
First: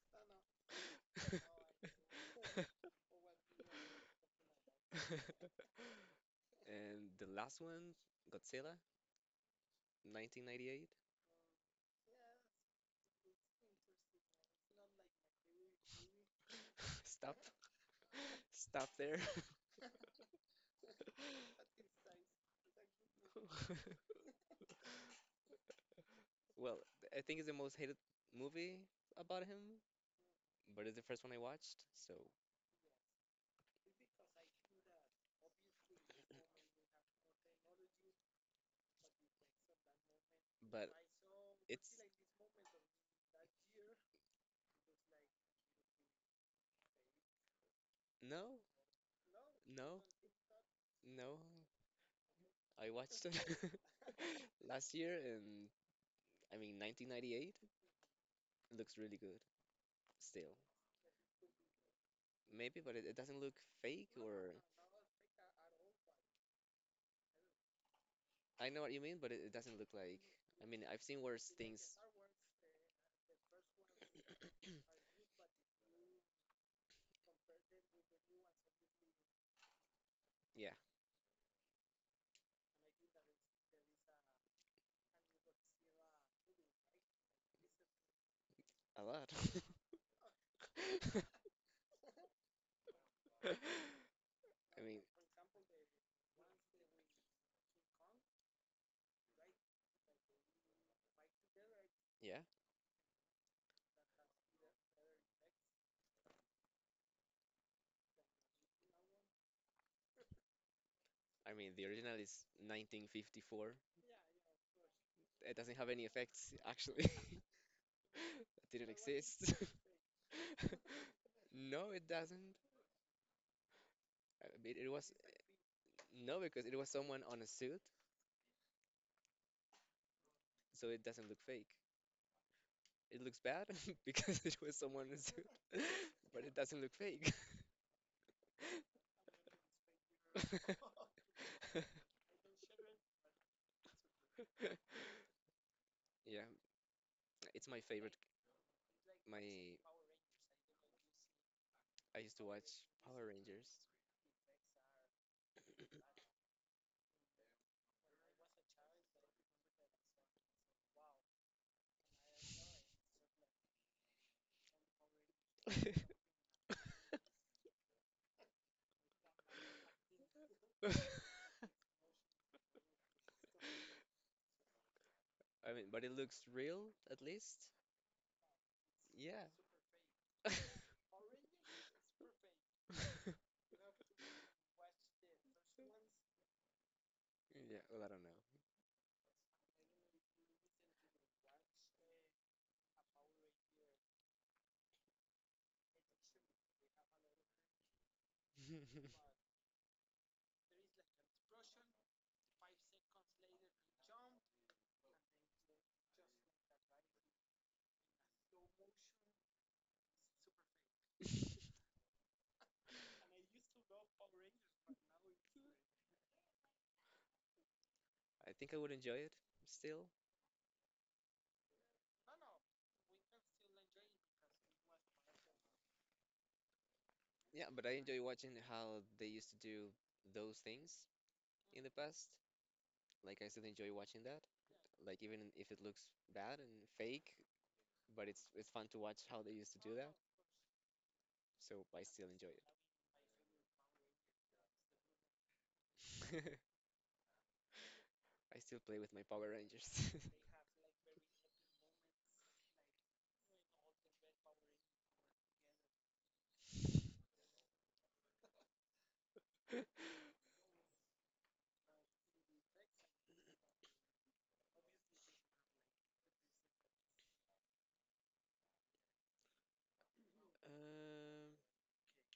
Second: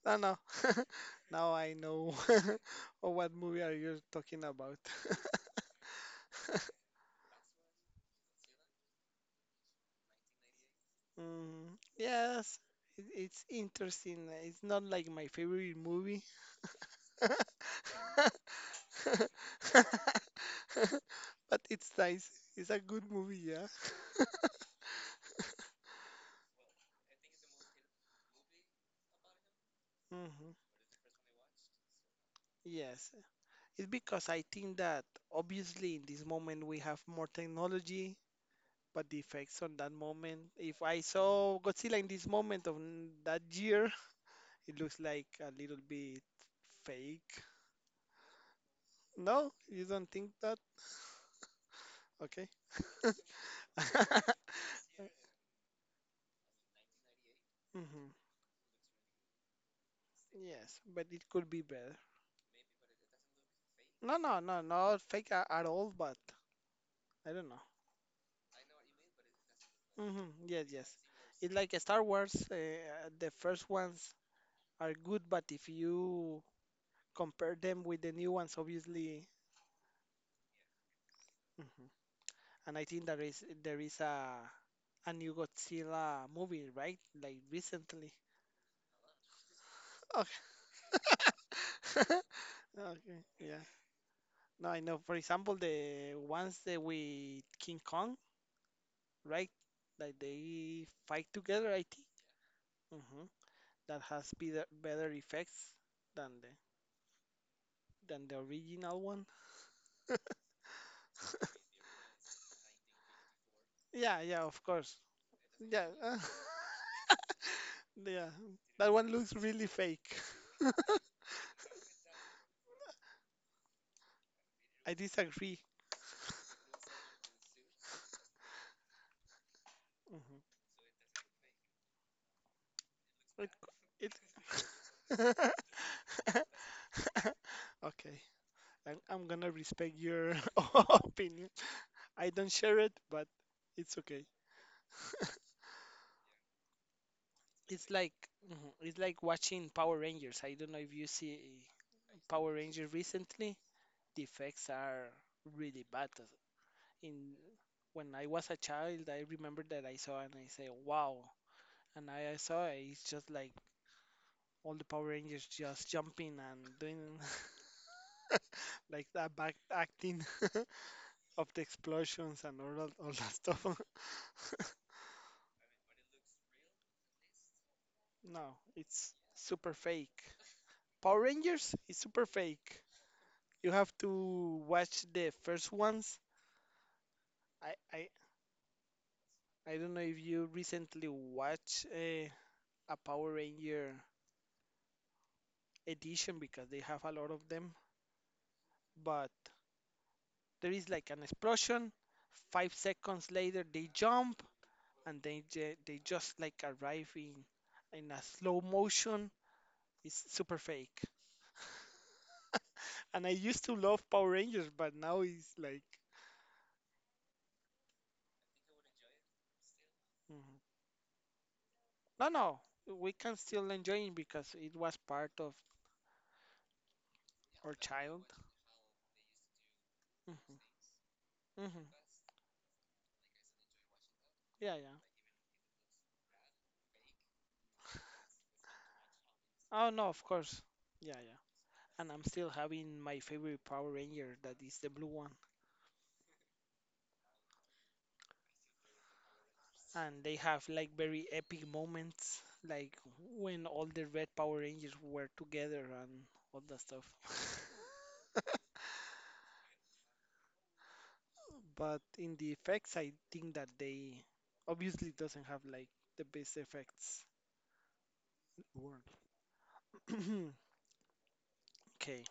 [SPEAKER 2] No, no. Now I know. Oh, what movie are you talking about?
[SPEAKER 1] And the last one, Godzilla, nineteen ninety-eight.
[SPEAKER 2] Mm, yes, it, it's interesting. It's not like my favorite movie.
[SPEAKER 1] Stop, stop there.
[SPEAKER 2] But it's nice. It's a good movie, yeah.
[SPEAKER 1] Well, I think it's the most hated movie about him,
[SPEAKER 2] Hmm.
[SPEAKER 1] but it's the first one I watched. So,
[SPEAKER 2] Yes. It's because I think that obviously in this moment we have more technology, but the effects on that moment, if
[SPEAKER 1] but
[SPEAKER 2] I saw
[SPEAKER 1] it's
[SPEAKER 2] Godzilla in this moment of n- that year, it looks like a little bit fake.
[SPEAKER 1] No,
[SPEAKER 2] No, you
[SPEAKER 1] no,
[SPEAKER 2] don't think that?
[SPEAKER 1] no.
[SPEAKER 2] Okay.
[SPEAKER 1] I watched it last year, and I mean, nineteen ninety-eight
[SPEAKER 2] Hmm.
[SPEAKER 1] looks really good still.
[SPEAKER 2] Yes, but it could be better.
[SPEAKER 1] Maybe, but it, it doesn't look fake
[SPEAKER 2] No, no,
[SPEAKER 1] or
[SPEAKER 2] no, not fake a- at all, but I don't know.
[SPEAKER 1] I know what you mean, but it, it doesn't look like.
[SPEAKER 2] Hmm.
[SPEAKER 1] I
[SPEAKER 2] Yes,
[SPEAKER 1] mean,
[SPEAKER 2] yes.
[SPEAKER 1] I've seen worse
[SPEAKER 2] It's like a
[SPEAKER 1] things.
[SPEAKER 2] Star Wars. Uh, the first ones are good, but if you compare them with the new ones, obviously.
[SPEAKER 1] Yeah,
[SPEAKER 2] Mhm. And I think there is there is a a new Godzilla movie, right? Like recently.
[SPEAKER 1] a lot.
[SPEAKER 2] Okay. Okay. Yeah.
[SPEAKER 1] I
[SPEAKER 2] No, I
[SPEAKER 1] mean,
[SPEAKER 2] know. For example, the ones that with King Kong, right? Like they fight together, I think.
[SPEAKER 1] yeah.
[SPEAKER 2] Hmm. That has better better effects than the than the original one.
[SPEAKER 1] I mean, the original is nineteen fifty-four.
[SPEAKER 2] Yeah, yeah, of course.
[SPEAKER 1] It doesn't have
[SPEAKER 2] Yeah,
[SPEAKER 1] any
[SPEAKER 2] uh,
[SPEAKER 1] effects, actually.
[SPEAKER 2] yeah.
[SPEAKER 1] It didn't
[SPEAKER 2] That one looks
[SPEAKER 1] exist.
[SPEAKER 2] really fake.
[SPEAKER 1] No, it doesn't. Uh, It, it
[SPEAKER 2] I
[SPEAKER 1] was
[SPEAKER 2] disagree.
[SPEAKER 1] No, because it was someone on a suit,
[SPEAKER 2] Mhm.
[SPEAKER 1] so it doesn't look fake. It looks
[SPEAKER 2] It,
[SPEAKER 1] bad because it
[SPEAKER 2] it.
[SPEAKER 1] was someone in a suit, but it doesn't look fake.
[SPEAKER 2] Okay, I'm, I'm gonna respect your opinion. I don't share it, but it's okay.
[SPEAKER 1] Yeah, it's my
[SPEAKER 2] It's
[SPEAKER 1] favorite.
[SPEAKER 2] like mhm, it's like
[SPEAKER 1] My
[SPEAKER 2] watching Power Rangers. I don't know if you see
[SPEAKER 1] I used to
[SPEAKER 2] Power
[SPEAKER 1] watch
[SPEAKER 2] Rangers
[SPEAKER 1] Power
[SPEAKER 2] recently.
[SPEAKER 1] Rangers.
[SPEAKER 2] The effects are really bad. In when I was a child, I remember that I saw and I say, "Wow!" And I, I saw it, it's just like all the Power Rangers just jumping and doing like that back acting of the explosions and all that, all that stuff.
[SPEAKER 1] I mean, but it looks real at least.
[SPEAKER 2] No, it's
[SPEAKER 1] Yeah.
[SPEAKER 2] super fake. Power Rangers is super fake. You have to watch the first ones. I
[SPEAKER 1] Yeah, well, I
[SPEAKER 2] I,
[SPEAKER 1] don't know.
[SPEAKER 2] I don't know if you recently watched a, a Power Ranger edition because they have a lot of them, but there is like an explosion. Five seconds later, they jump and they they just like arrive in in a slow motion. It's super fake. And I used to love Power Rangers, but now it's like
[SPEAKER 1] I think I would enjoy it still.
[SPEAKER 2] mhm. no, no. We can still enjoy it because it was part of
[SPEAKER 1] Yeah,
[SPEAKER 2] our
[SPEAKER 1] but I enjoy
[SPEAKER 2] child.
[SPEAKER 1] watching how they used to do those
[SPEAKER 2] Mhm.
[SPEAKER 1] things in
[SPEAKER 2] Mhm.
[SPEAKER 1] the past. Like, I still enjoy watching that.
[SPEAKER 2] Yeah, yeah.
[SPEAKER 1] Like, even if it looks bad and fake, but it's it's fun to watch how they used to
[SPEAKER 2] Oh
[SPEAKER 1] do
[SPEAKER 2] no,
[SPEAKER 1] that.
[SPEAKER 2] of course. Yeah, yeah.
[SPEAKER 1] So I
[SPEAKER 2] And
[SPEAKER 1] still
[SPEAKER 2] I'm
[SPEAKER 1] enjoy
[SPEAKER 2] still
[SPEAKER 1] it.
[SPEAKER 2] having my favorite Power Ranger that is the blue one,
[SPEAKER 1] I still play with my Power Rangers.
[SPEAKER 2] and they have like very epic moments, like when all the red Power Rangers were together and all that stuff.
[SPEAKER 1] Um,
[SPEAKER 2] But in the effects, I think that they obviously doesn't have like the best effects in the world. Okay,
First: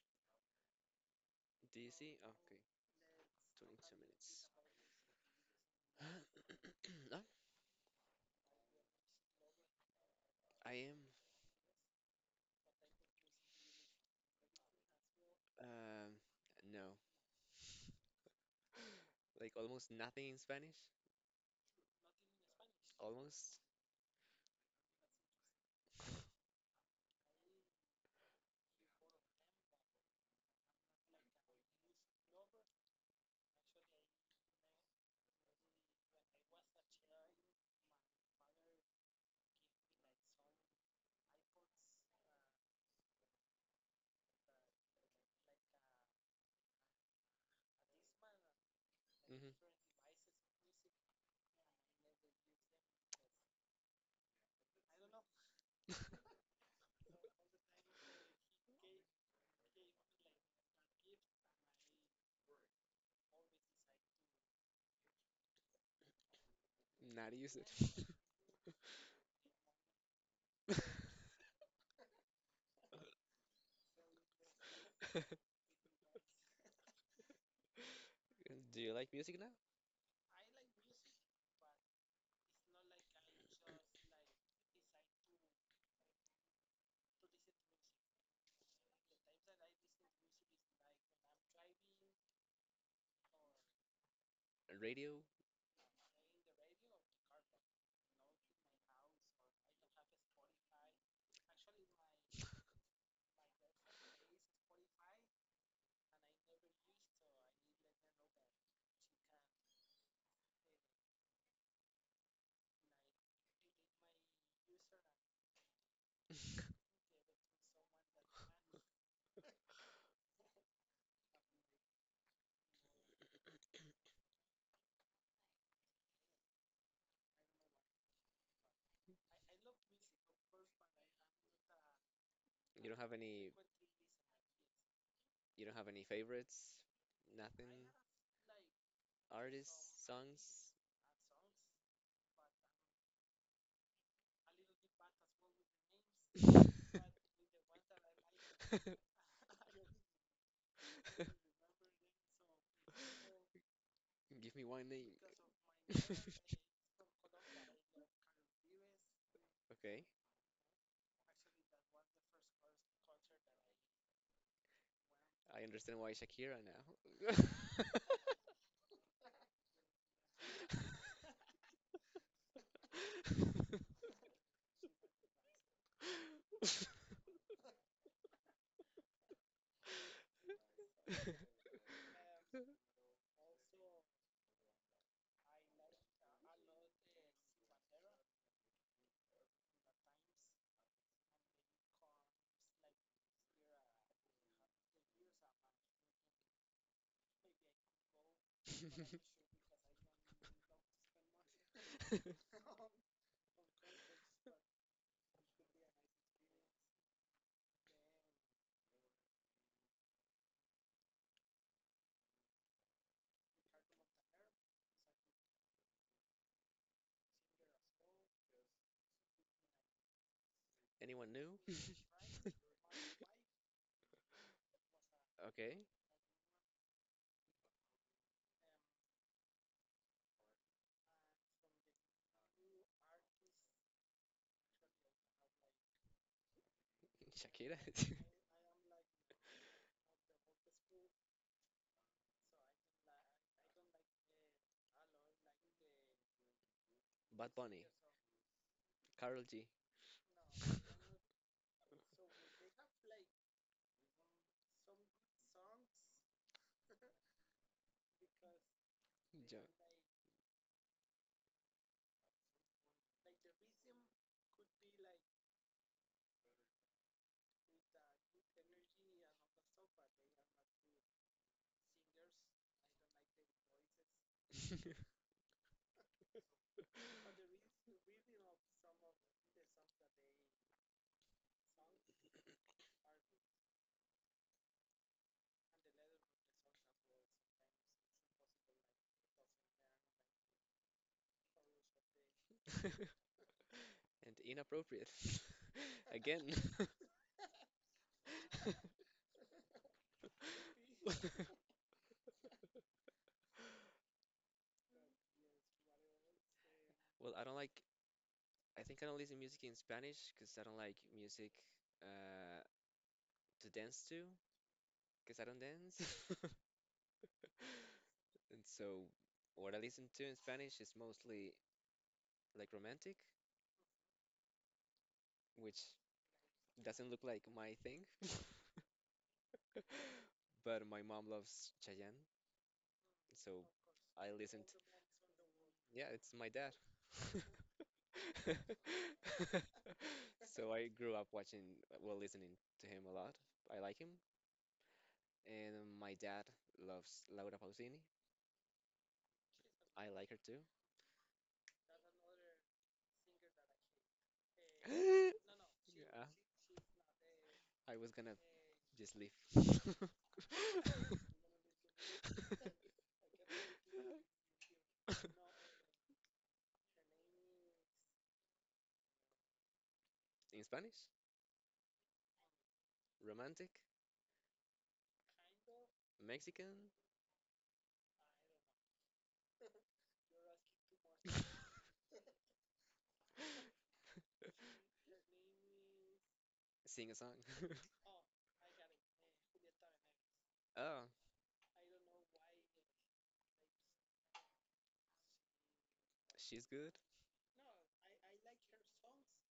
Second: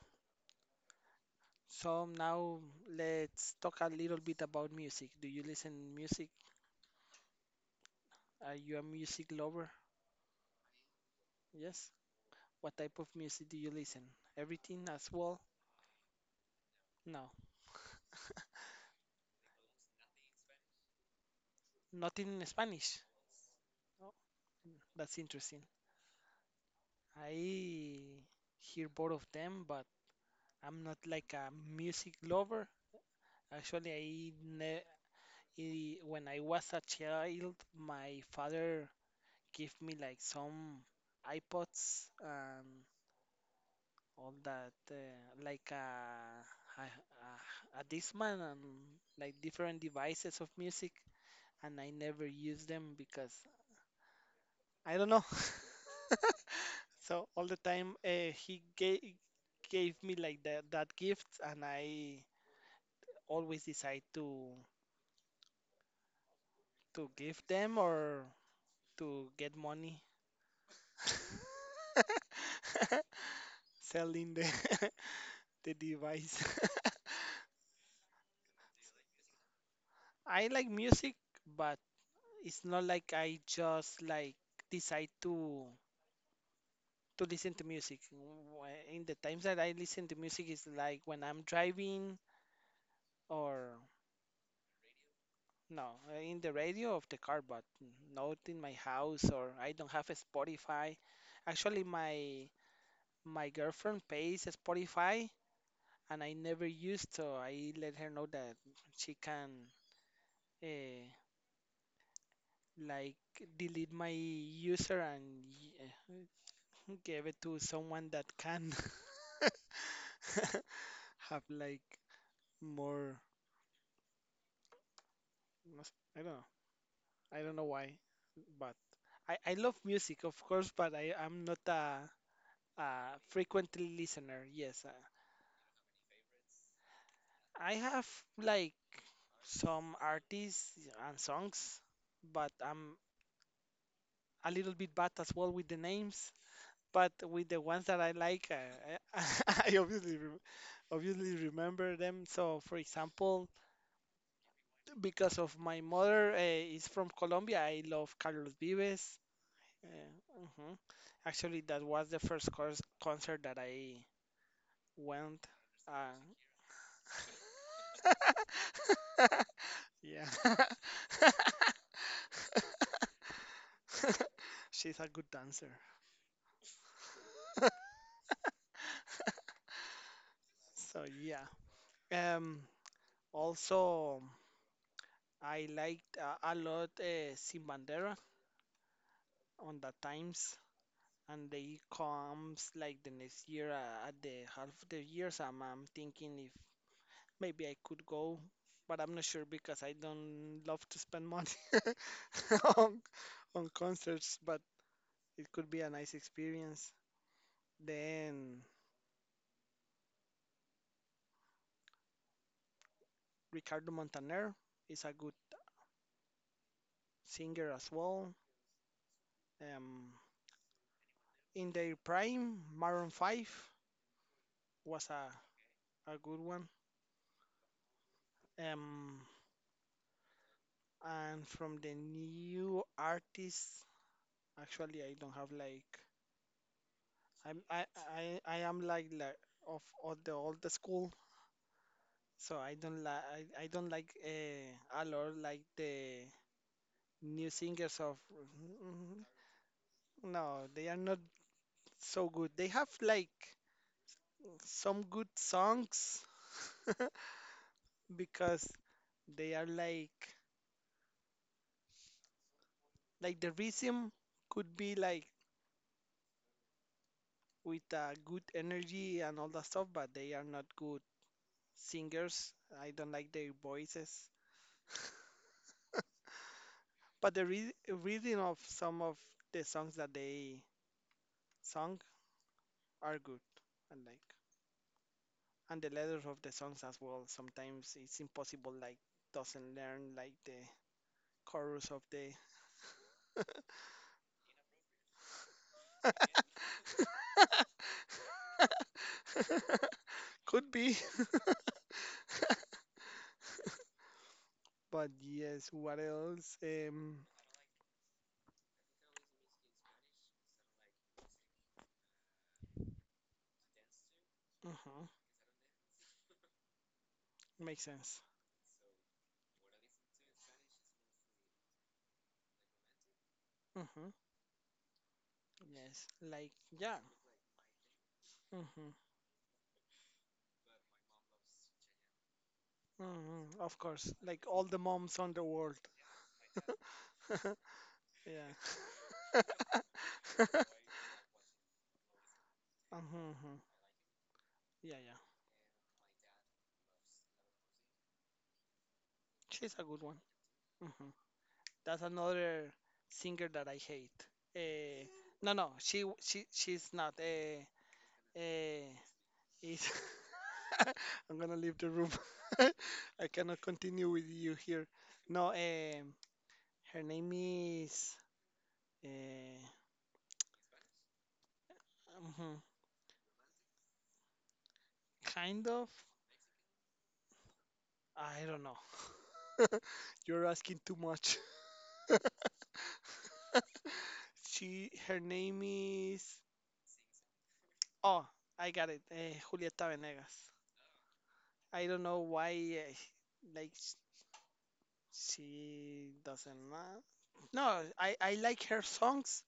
[SPEAKER 1] do you
[SPEAKER 2] so
[SPEAKER 1] see? Oh,
[SPEAKER 2] now
[SPEAKER 1] okay,
[SPEAKER 2] let's talk
[SPEAKER 1] twenty-two
[SPEAKER 2] a little bit
[SPEAKER 1] minutes.
[SPEAKER 2] about music. Do you listen music?
[SPEAKER 1] No,
[SPEAKER 2] Are you a music lover?
[SPEAKER 1] I am.
[SPEAKER 2] Yes. What type of music do you listen? Everything as well?
[SPEAKER 1] Um, no,
[SPEAKER 2] No,
[SPEAKER 1] like almost nothing in Spanish.
[SPEAKER 2] not in Spanish.
[SPEAKER 1] Almost.
[SPEAKER 2] Oh, that's interesting. I hear both of them, but I'm not like a music lover. Actually, I, ne I when I was a child, my father gave me like some iPods and all that, uh, like a, a, a, a Discman and like
[SPEAKER 1] Mhm.
[SPEAKER 2] different devices of music, and I never used them because I don't know. So all the time uh, he gave gave me like that that gift, and I always decide to to
[SPEAKER 1] Not
[SPEAKER 2] give
[SPEAKER 1] use it.
[SPEAKER 2] them or to get money selling the the device.
[SPEAKER 1] Do you like music now?
[SPEAKER 2] I like music, but it's not like I just like decide to to listen to music. Wh- In the times that I listen to music is like when I'm driving or
[SPEAKER 1] Radio?
[SPEAKER 2] no, uh, in the radio of the car, but not in my house or I don't have a Spotify. Actually, my my girlfriend pays a Spotify, and I never used, so I let her know that she can uh, like delete my user and uh, give it to someone that can have like more. I don't know. I don't know why, but I I love music, of course, but I I'm not a
[SPEAKER 1] You don't have
[SPEAKER 2] Uh,
[SPEAKER 1] any
[SPEAKER 2] frequently listener, yes. Uh,
[SPEAKER 1] you don't have any favorites?
[SPEAKER 2] I
[SPEAKER 1] Nothing?
[SPEAKER 2] have like some
[SPEAKER 1] Artists, songs?
[SPEAKER 2] artists and songs, but I'm a little bit bad as well with the names. But with the ones that I like, uh, I I obviously re obviously remember them. So, for example,
[SPEAKER 1] Give me one name.
[SPEAKER 2] because of my mother uh, is from Colombia, I love Carlos Vives.
[SPEAKER 1] Okay,
[SPEAKER 2] Uh, mhm. Actually, that was the first cons concert that I went.
[SPEAKER 1] I understand why
[SPEAKER 2] Uh,
[SPEAKER 1] Shakira now.
[SPEAKER 2] Yeah. She's a good dancer. So yeah. Um also I liked uh, a lot uh, Sin Bandera on the times, and they comes like the next year uh, at the half of the years. So I'm, I'm thinking if maybe I could go, but I'm not sure because I don't love to spend money on, on concerts, but it could be a nice experience. Then Ricardo Montaner is a good singer as well. Um,
[SPEAKER 1] Anyone new?
[SPEAKER 2] in their prime, Maroon five was a,
[SPEAKER 1] Okay,
[SPEAKER 2] a good one. Um, and from the new artists, actually, I don't have like I'm
[SPEAKER 1] Shakira.
[SPEAKER 2] I I, I am like, like of of the old school, so I don't like I, I don't like uh, a lot like the
[SPEAKER 1] Bad
[SPEAKER 2] new
[SPEAKER 1] Bunny,
[SPEAKER 2] singers of mm,
[SPEAKER 1] Carol G,
[SPEAKER 2] no, they are not so good. They have like some good songs. Because they
[SPEAKER 1] Jo.
[SPEAKER 2] are like like the rhythm could be like with uh, good energy and all that stuff, but they are not good singers. I don't like their voices. But the re- reading of some of the songs that they sung are good, and like and the letters of the songs as well. Sometimes it's impossible, like doesn't learn like the chorus of the
[SPEAKER 1] And inappropriate. Again.
[SPEAKER 2] could be. But yes, what else? Um,
[SPEAKER 1] Well, I don't like, I think I don't listen music in Spanish because I don't like music uh, to dance to
[SPEAKER 2] mhm,
[SPEAKER 1] because I don't dance.
[SPEAKER 2] makes sense.
[SPEAKER 1] And so what I listen to in Spanish is mostly like romantic,
[SPEAKER 2] Mhm.
[SPEAKER 1] which
[SPEAKER 2] Yes, like yeah,
[SPEAKER 1] doesn't look like my thing.
[SPEAKER 2] hmm.
[SPEAKER 1] But my mom loves Chayanne,
[SPEAKER 2] Hmm,
[SPEAKER 1] so
[SPEAKER 2] of course,
[SPEAKER 1] I
[SPEAKER 2] like
[SPEAKER 1] listen
[SPEAKER 2] all
[SPEAKER 1] to,
[SPEAKER 2] the moms on the world.
[SPEAKER 1] yeah, it's my dad.
[SPEAKER 2] Yeah.
[SPEAKER 1] So I grew up watching, well, listening to him a lot.
[SPEAKER 2] Hmm.
[SPEAKER 1] I like him.
[SPEAKER 2] Yeah, yeah.
[SPEAKER 1] And my dad loves Laura Pausini.
[SPEAKER 2] She's a good
[SPEAKER 1] I
[SPEAKER 2] one.
[SPEAKER 1] like her too.
[SPEAKER 2] Hmm. That's another singer that I hate. Eh, no, no, she
[SPEAKER 1] Yeah,
[SPEAKER 2] she she's not. Uh,
[SPEAKER 1] I was gonna
[SPEAKER 2] Eh.
[SPEAKER 1] just leave.
[SPEAKER 2] is I'm gonna leave the room. I cannot continue with you here. No, um, her name is. Uh,
[SPEAKER 1] In Spanish,
[SPEAKER 2] Mhm,
[SPEAKER 1] romantic,
[SPEAKER 2] kind of.
[SPEAKER 1] Mexican,
[SPEAKER 2] I don't know. You're asking too much. She, her name is.
[SPEAKER 1] sing a song.
[SPEAKER 2] Oh, I got it. Uh, Julieta Venegas.
[SPEAKER 1] Oh,
[SPEAKER 2] I don't know why, uh, like, sh- she doesn't.
[SPEAKER 1] she's good.
[SPEAKER 2] Uh, no, I, I like her songs,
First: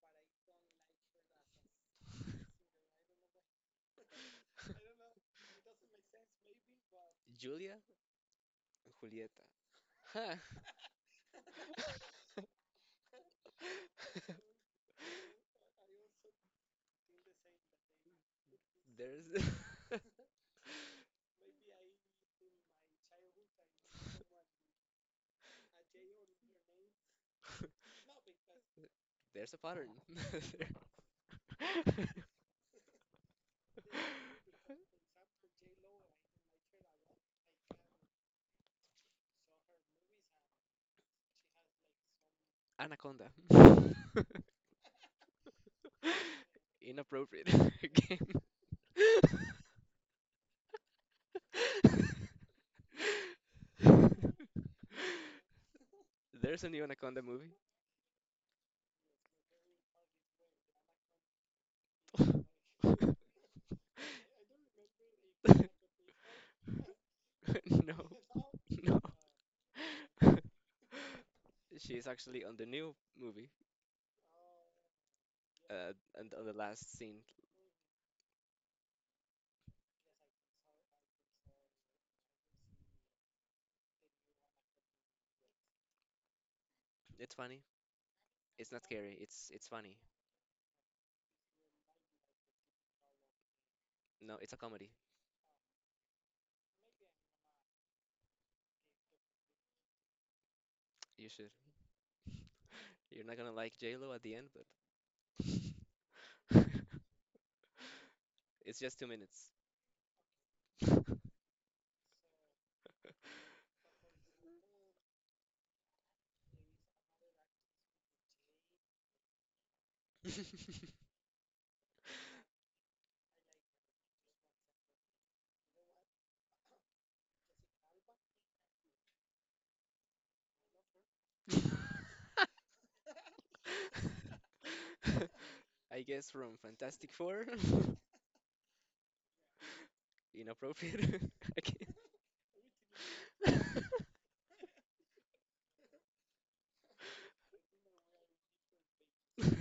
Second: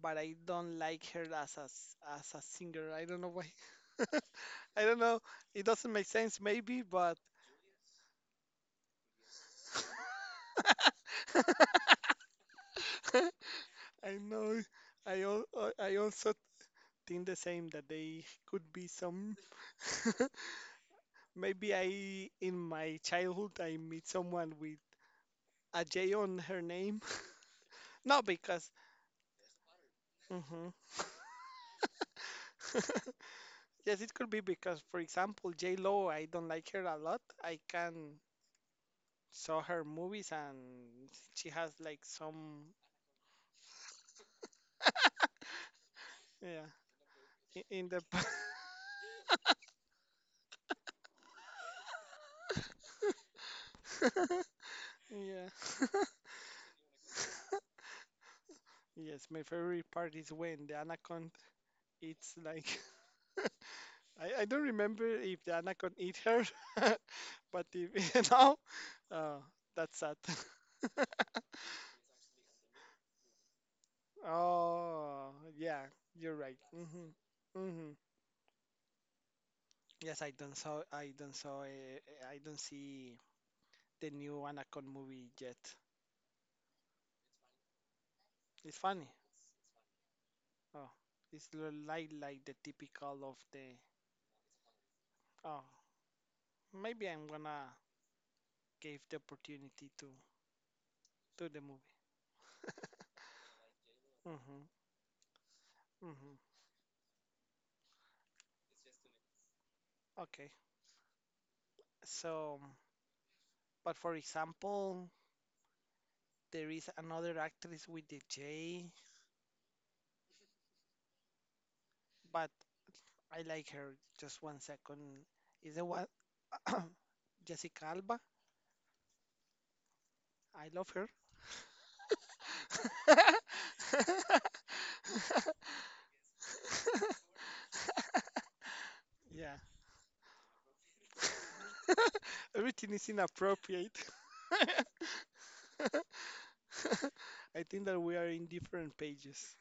[SPEAKER 2] but I don't like her as a, s- as a singer. I don't know why. I don't know. It doesn't make sense, maybe, but
[SPEAKER 1] Julia, Julieta. Huh.
[SPEAKER 2] I know. I, al- I also think the same that they could be some.
[SPEAKER 1] There's
[SPEAKER 2] Maybe I, in my childhood, I meet someone with a J on her name. Not because.
[SPEAKER 1] there's a pattern.
[SPEAKER 2] Mhm. Yes, it could be because, for example, J Lo, I don't like her a lot. I can saw her movies and she has like some
[SPEAKER 1] Anaconda.
[SPEAKER 2] yeah
[SPEAKER 1] Inappropriate
[SPEAKER 2] i- in the pa-
[SPEAKER 1] game.
[SPEAKER 2] yeah
[SPEAKER 1] There's a new Anaconda movie.
[SPEAKER 2] yes my favorite part is when the anaconda it's like I, I don't remember if the anaconda eat her, but if
[SPEAKER 1] No.
[SPEAKER 2] now, uh, that's sad.
[SPEAKER 1] No. She's actually on the new movie,
[SPEAKER 2] Oh, yeah,
[SPEAKER 1] uh, and
[SPEAKER 2] you're
[SPEAKER 1] on the
[SPEAKER 2] right.
[SPEAKER 1] last
[SPEAKER 2] Hmm.
[SPEAKER 1] scene.
[SPEAKER 2] Hmm. Yes, I don't saw. I don't saw. eh, eh, I don't see the new Anaconda movie yet.
[SPEAKER 1] It's funny. It's
[SPEAKER 2] It's
[SPEAKER 1] not
[SPEAKER 2] funny.
[SPEAKER 1] scary. It's it's funny.
[SPEAKER 2] Oh, it's lo- like like the typical of the.
[SPEAKER 1] No, it's a comedy.
[SPEAKER 2] Oh, maybe I'm gonna give the opportunity to
[SPEAKER 1] You
[SPEAKER 2] to
[SPEAKER 1] should.
[SPEAKER 2] the movie.
[SPEAKER 1] You're not gonna like J Lo at the end,
[SPEAKER 2] Hmm. Hmm.
[SPEAKER 1] but it's just two minutes.
[SPEAKER 2] Okay. So, but for example, there is another actress with the J, but I like her. Just one second. Is the one Jessica Alba? I love her.
[SPEAKER 1] I guess from Fantastic Four,
[SPEAKER 2] Yeah.
[SPEAKER 1] inappropriate okay.
[SPEAKER 2] Everything is inappropriate. I think that we are in different pages.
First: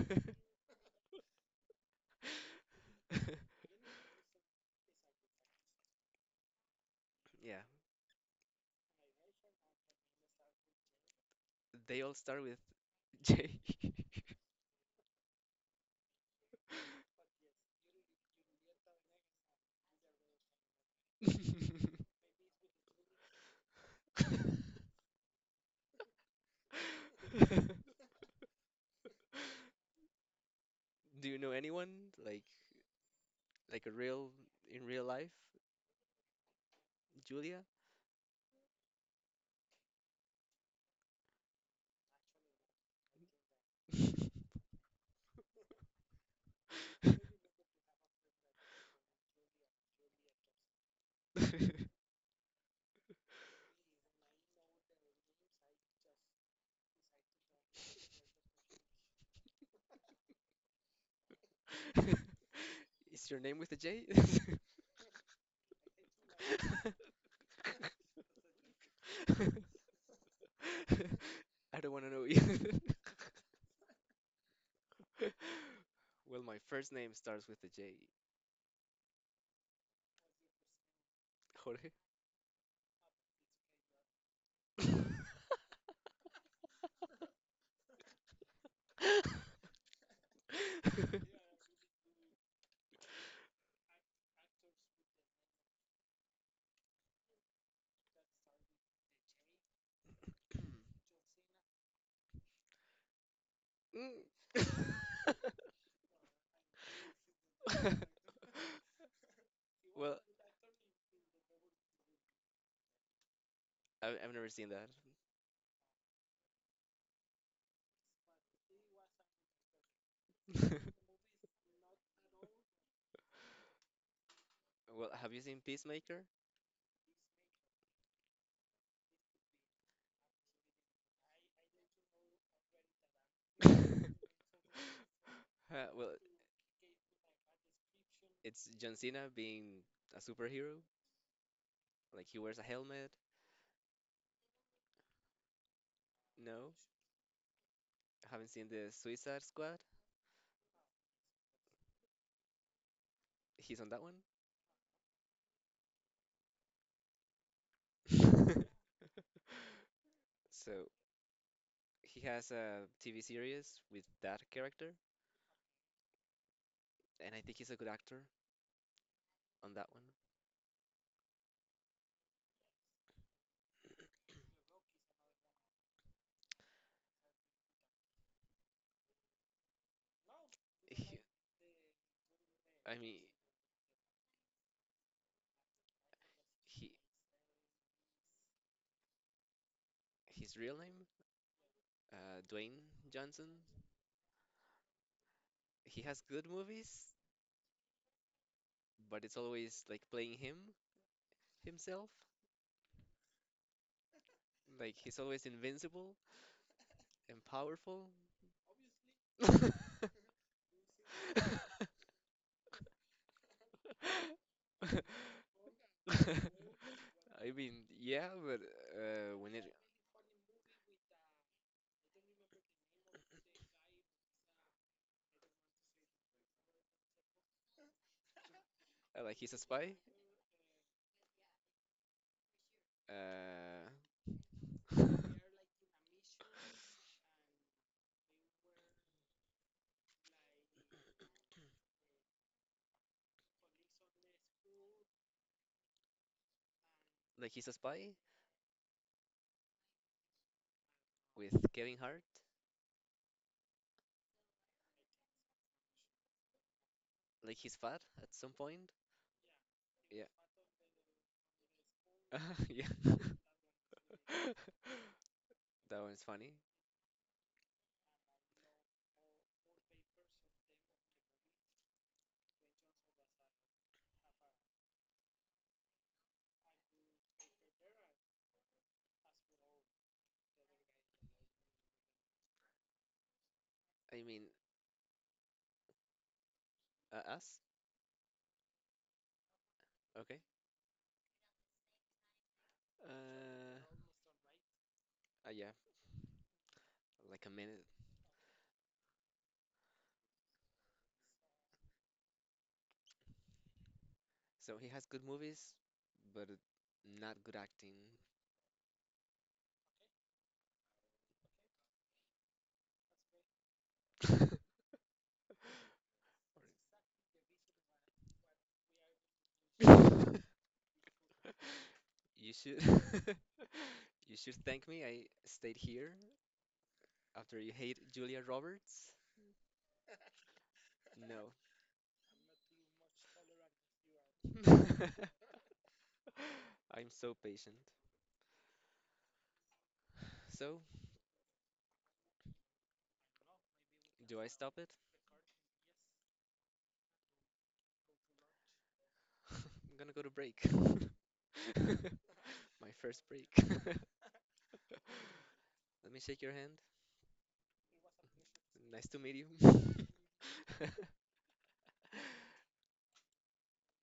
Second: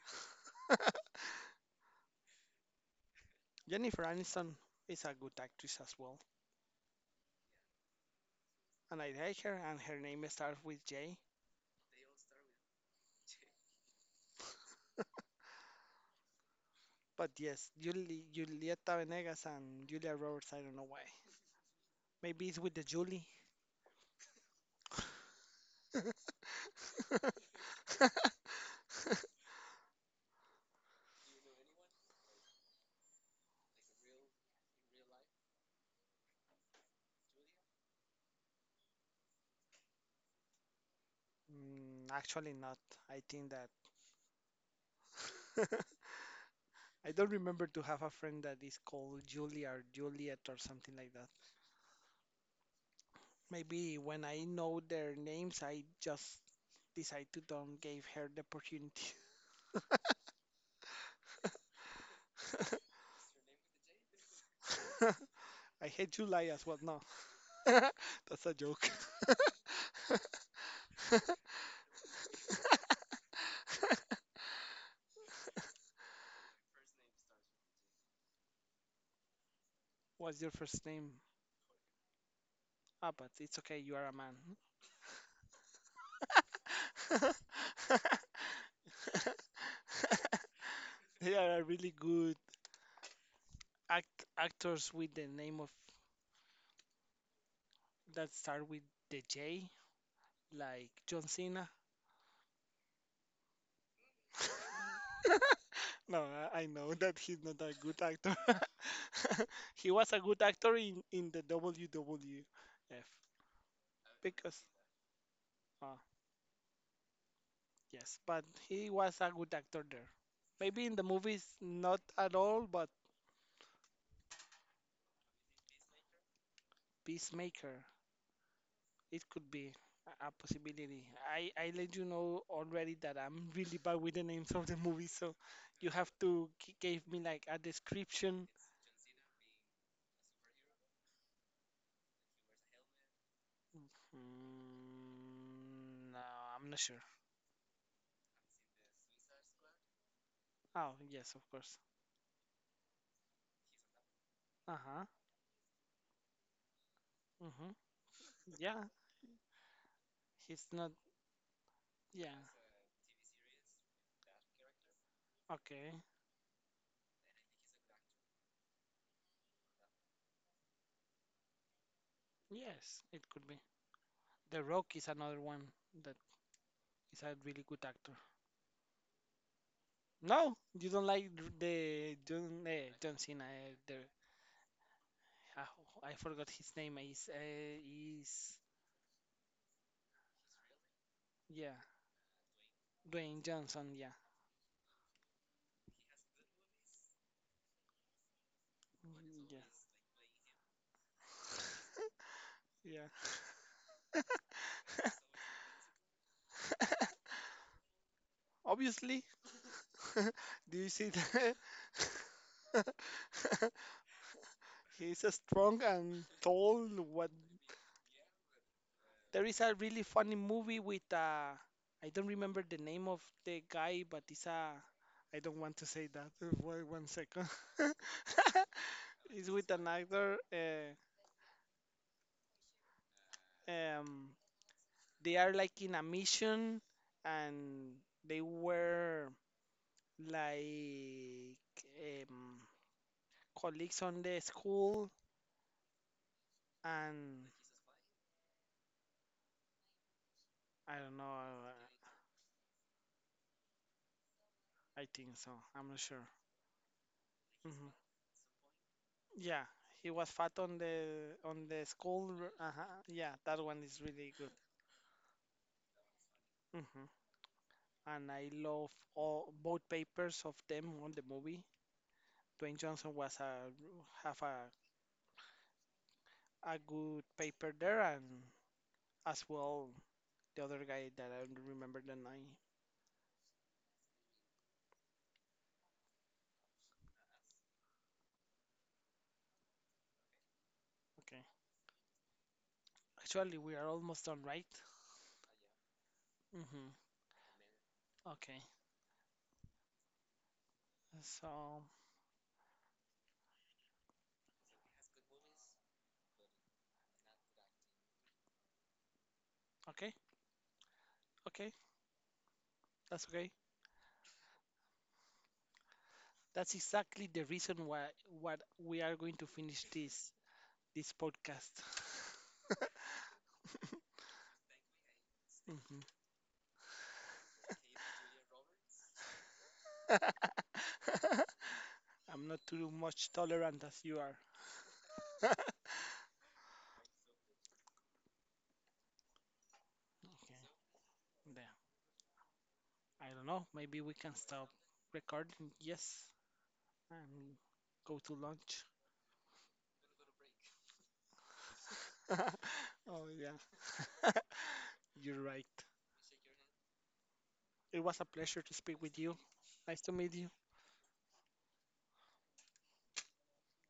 [SPEAKER 2] Jennifer Aniston is a good actress as well,
[SPEAKER 1] Yeah,
[SPEAKER 2] and I like her, and her name starts with J.
[SPEAKER 1] they all start with J.
[SPEAKER 2] But yes, Juli, Julieta Venegas and Julia Roberts, I don't know why. Maybe it's with the Julie.
[SPEAKER 1] Do you know anyone like like a real in real life, Julia?
[SPEAKER 2] Mm, actually, not. I think that I don't remember to have a friend that is called Julie or Juliet or something like that. Maybe when I know their names, I just decide to don't give her the opportunity.
[SPEAKER 1] Is your name with a J?
[SPEAKER 2] I hate July as well. No, that's a joke.
[SPEAKER 1] I don't want to know you. Well, my first name starts with a J.
[SPEAKER 2] What's your first name?
[SPEAKER 1] Jorge.
[SPEAKER 2] Ah, but it's okay. You are a man. There are really good act actors with the name of that start with the J, like John Cena. No, I I know that he's not a good
[SPEAKER 1] Mm.
[SPEAKER 2] actor. He was a
[SPEAKER 1] Well,
[SPEAKER 2] good actor in, in the W W F
[SPEAKER 1] I've, I've never
[SPEAKER 2] because,
[SPEAKER 1] seen that.
[SPEAKER 2] uh, yes, but he was a good actor there. Maybe in the movies, not at all, but
[SPEAKER 1] Well, have you seen Peacemaker?
[SPEAKER 2] Peacemaker. It could be a a possibility. I, I let you know already that I'm really bad with the names of the movies, so
[SPEAKER 1] Huh,
[SPEAKER 2] you have
[SPEAKER 1] well,
[SPEAKER 2] to gi- give me like a description.
[SPEAKER 1] it's John Cena being a superhero. Like he wears a helmet.
[SPEAKER 2] Mm, no, I'm
[SPEAKER 1] No,
[SPEAKER 2] not sure.
[SPEAKER 1] I haven't seen the Suicide Squad.
[SPEAKER 2] Oh, yes, of course.
[SPEAKER 1] He's on that
[SPEAKER 2] Uh-huh. Mm-hmm.
[SPEAKER 1] one.
[SPEAKER 2] Yeah, he's
[SPEAKER 1] So
[SPEAKER 2] not.
[SPEAKER 1] he
[SPEAKER 2] Yeah.
[SPEAKER 1] has a T V series with that character,
[SPEAKER 2] Okay.
[SPEAKER 1] and I think he's a good actor on that one.
[SPEAKER 2] Yes, it could be. The Rock is another one that is a really good actor. No, you don't
[SPEAKER 1] He,
[SPEAKER 2] like the John, eh,
[SPEAKER 1] I
[SPEAKER 2] John
[SPEAKER 1] mean,
[SPEAKER 2] Cena, eh, the I, I forgot his
[SPEAKER 1] he
[SPEAKER 2] name. Is uh, is
[SPEAKER 1] his real name,
[SPEAKER 2] yeah,
[SPEAKER 1] uh, Dwayne
[SPEAKER 2] Dwayne
[SPEAKER 1] Johnson.
[SPEAKER 2] Johnson. Yeah,
[SPEAKER 1] He has good movies, but it's
[SPEAKER 2] Mm, yeah,
[SPEAKER 1] always like playing him himself.
[SPEAKER 2] yeah.
[SPEAKER 1] Like he's always invincible and powerful.
[SPEAKER 2] Obviously, do you see that? He's a strong and tall. What?
[SPEAKER 1] I mean, yeah, but uh,
[SPEAKER 2] There
[SPEAKER 1] when
[SPEAKER 2] is
[SPEAKER 1] it
[SPEAKER 2] a really funny movie with uh, I don't remember the name of the guy, but it's a. I don't want to say that. Wait one second.
[SPEAKER 1] uh, like
[SPEAKER 2] It's
[SPEAKER 1] he's a
[SPEAKER 2] with an
[SPEAKER 1] spy,
[SPEAKER 2] actor. Uh,
[SPEAKER 1] uh,
[SPEAKER 2] um, they are like in a mission and they were like um, colleagues on the school and
[SPEAKER 1] like he's a spy
[SPEAKER 2] I don't know.
[SPEAKER 1] with Kevin Hart.
[SPEAKER 2] I think so. I'm not sure.
[SPEAKER 1] Like he's
[SPEAKER 2] Hmm.
[SPEAKER 1] fat at some point.
[SPEAKER 2] Yeah, he
[SPEAKER 1] Yeah,
[SPEAKER 2] was fat on the on the school. r- Uh-huh.
[SPEAKER 1] yeah.
[SPEAKER 2] Yeah, that one is really good.
[SPEAKER 1] That one's funny.
[SPEAKER 2] Hmm. And I love all both papers of them on the movie. Dwayne Johnson was a have a a good paper there, and as well the other guy that I don't remember the name.
[SPEAKER 1] I mean, uh, us? Okay.
[SPEAKER 2] Okay. Actually, we
[SPEAKER 1] Uh,
[SPEAKER 2] are almost done, right?
[SPEAKER 1] uh, yeah,
[SPEAKER 2] Mm-hmm.
[SPEAKER 1] like a minute.
[SPEAKER 2] Okay. So,
[SPEAKER 1] So he has good movies, but uh, not good acting.
[SPEAKER 2] okay, okay, that's okay. That's exactly the reason why what we are going to finish this this podcast.
[SPEAKER 1] You should you should thank me. I stayed
[SPEAKER 2] Mhm.
[SPEAKER 1] here after you hate Julia Roberts. No.
[SPEAKER 2] I'm not too much tolerant as you are.
[SPEAKER 1] I'm so patient.
[SPEAKER 2] Okay.
[SPEAKER 1] So,
[SPEAKER 2] Then, I don't know. Maybe we can
[SPEAKER 1] do I
[SPEAKER 2] stop
[SPEAKER 1] stop it?
[SPEAKER 2] recording. Yes, and go to lunch.
[SPEAKER 1] I'm gonna go to break. My first
[SPEAKER 2] Oh
[SPEAKER 1] break.
[SPEAKER 2] yeah,
[SPEAKER 1] Let
[SPEAKER 2] you're right.
[SPEAKER 1] me shake your hand.
[SPEAKER 2] It was a pleasure to speak
[SPEAKER 1] Nice
[SPEAKER 2] with
[SPEAKER 1] to
[SPEAKER 2] you.
[SPEAKER 1] meet you.
[SPEAKER 2] Nice to meet you.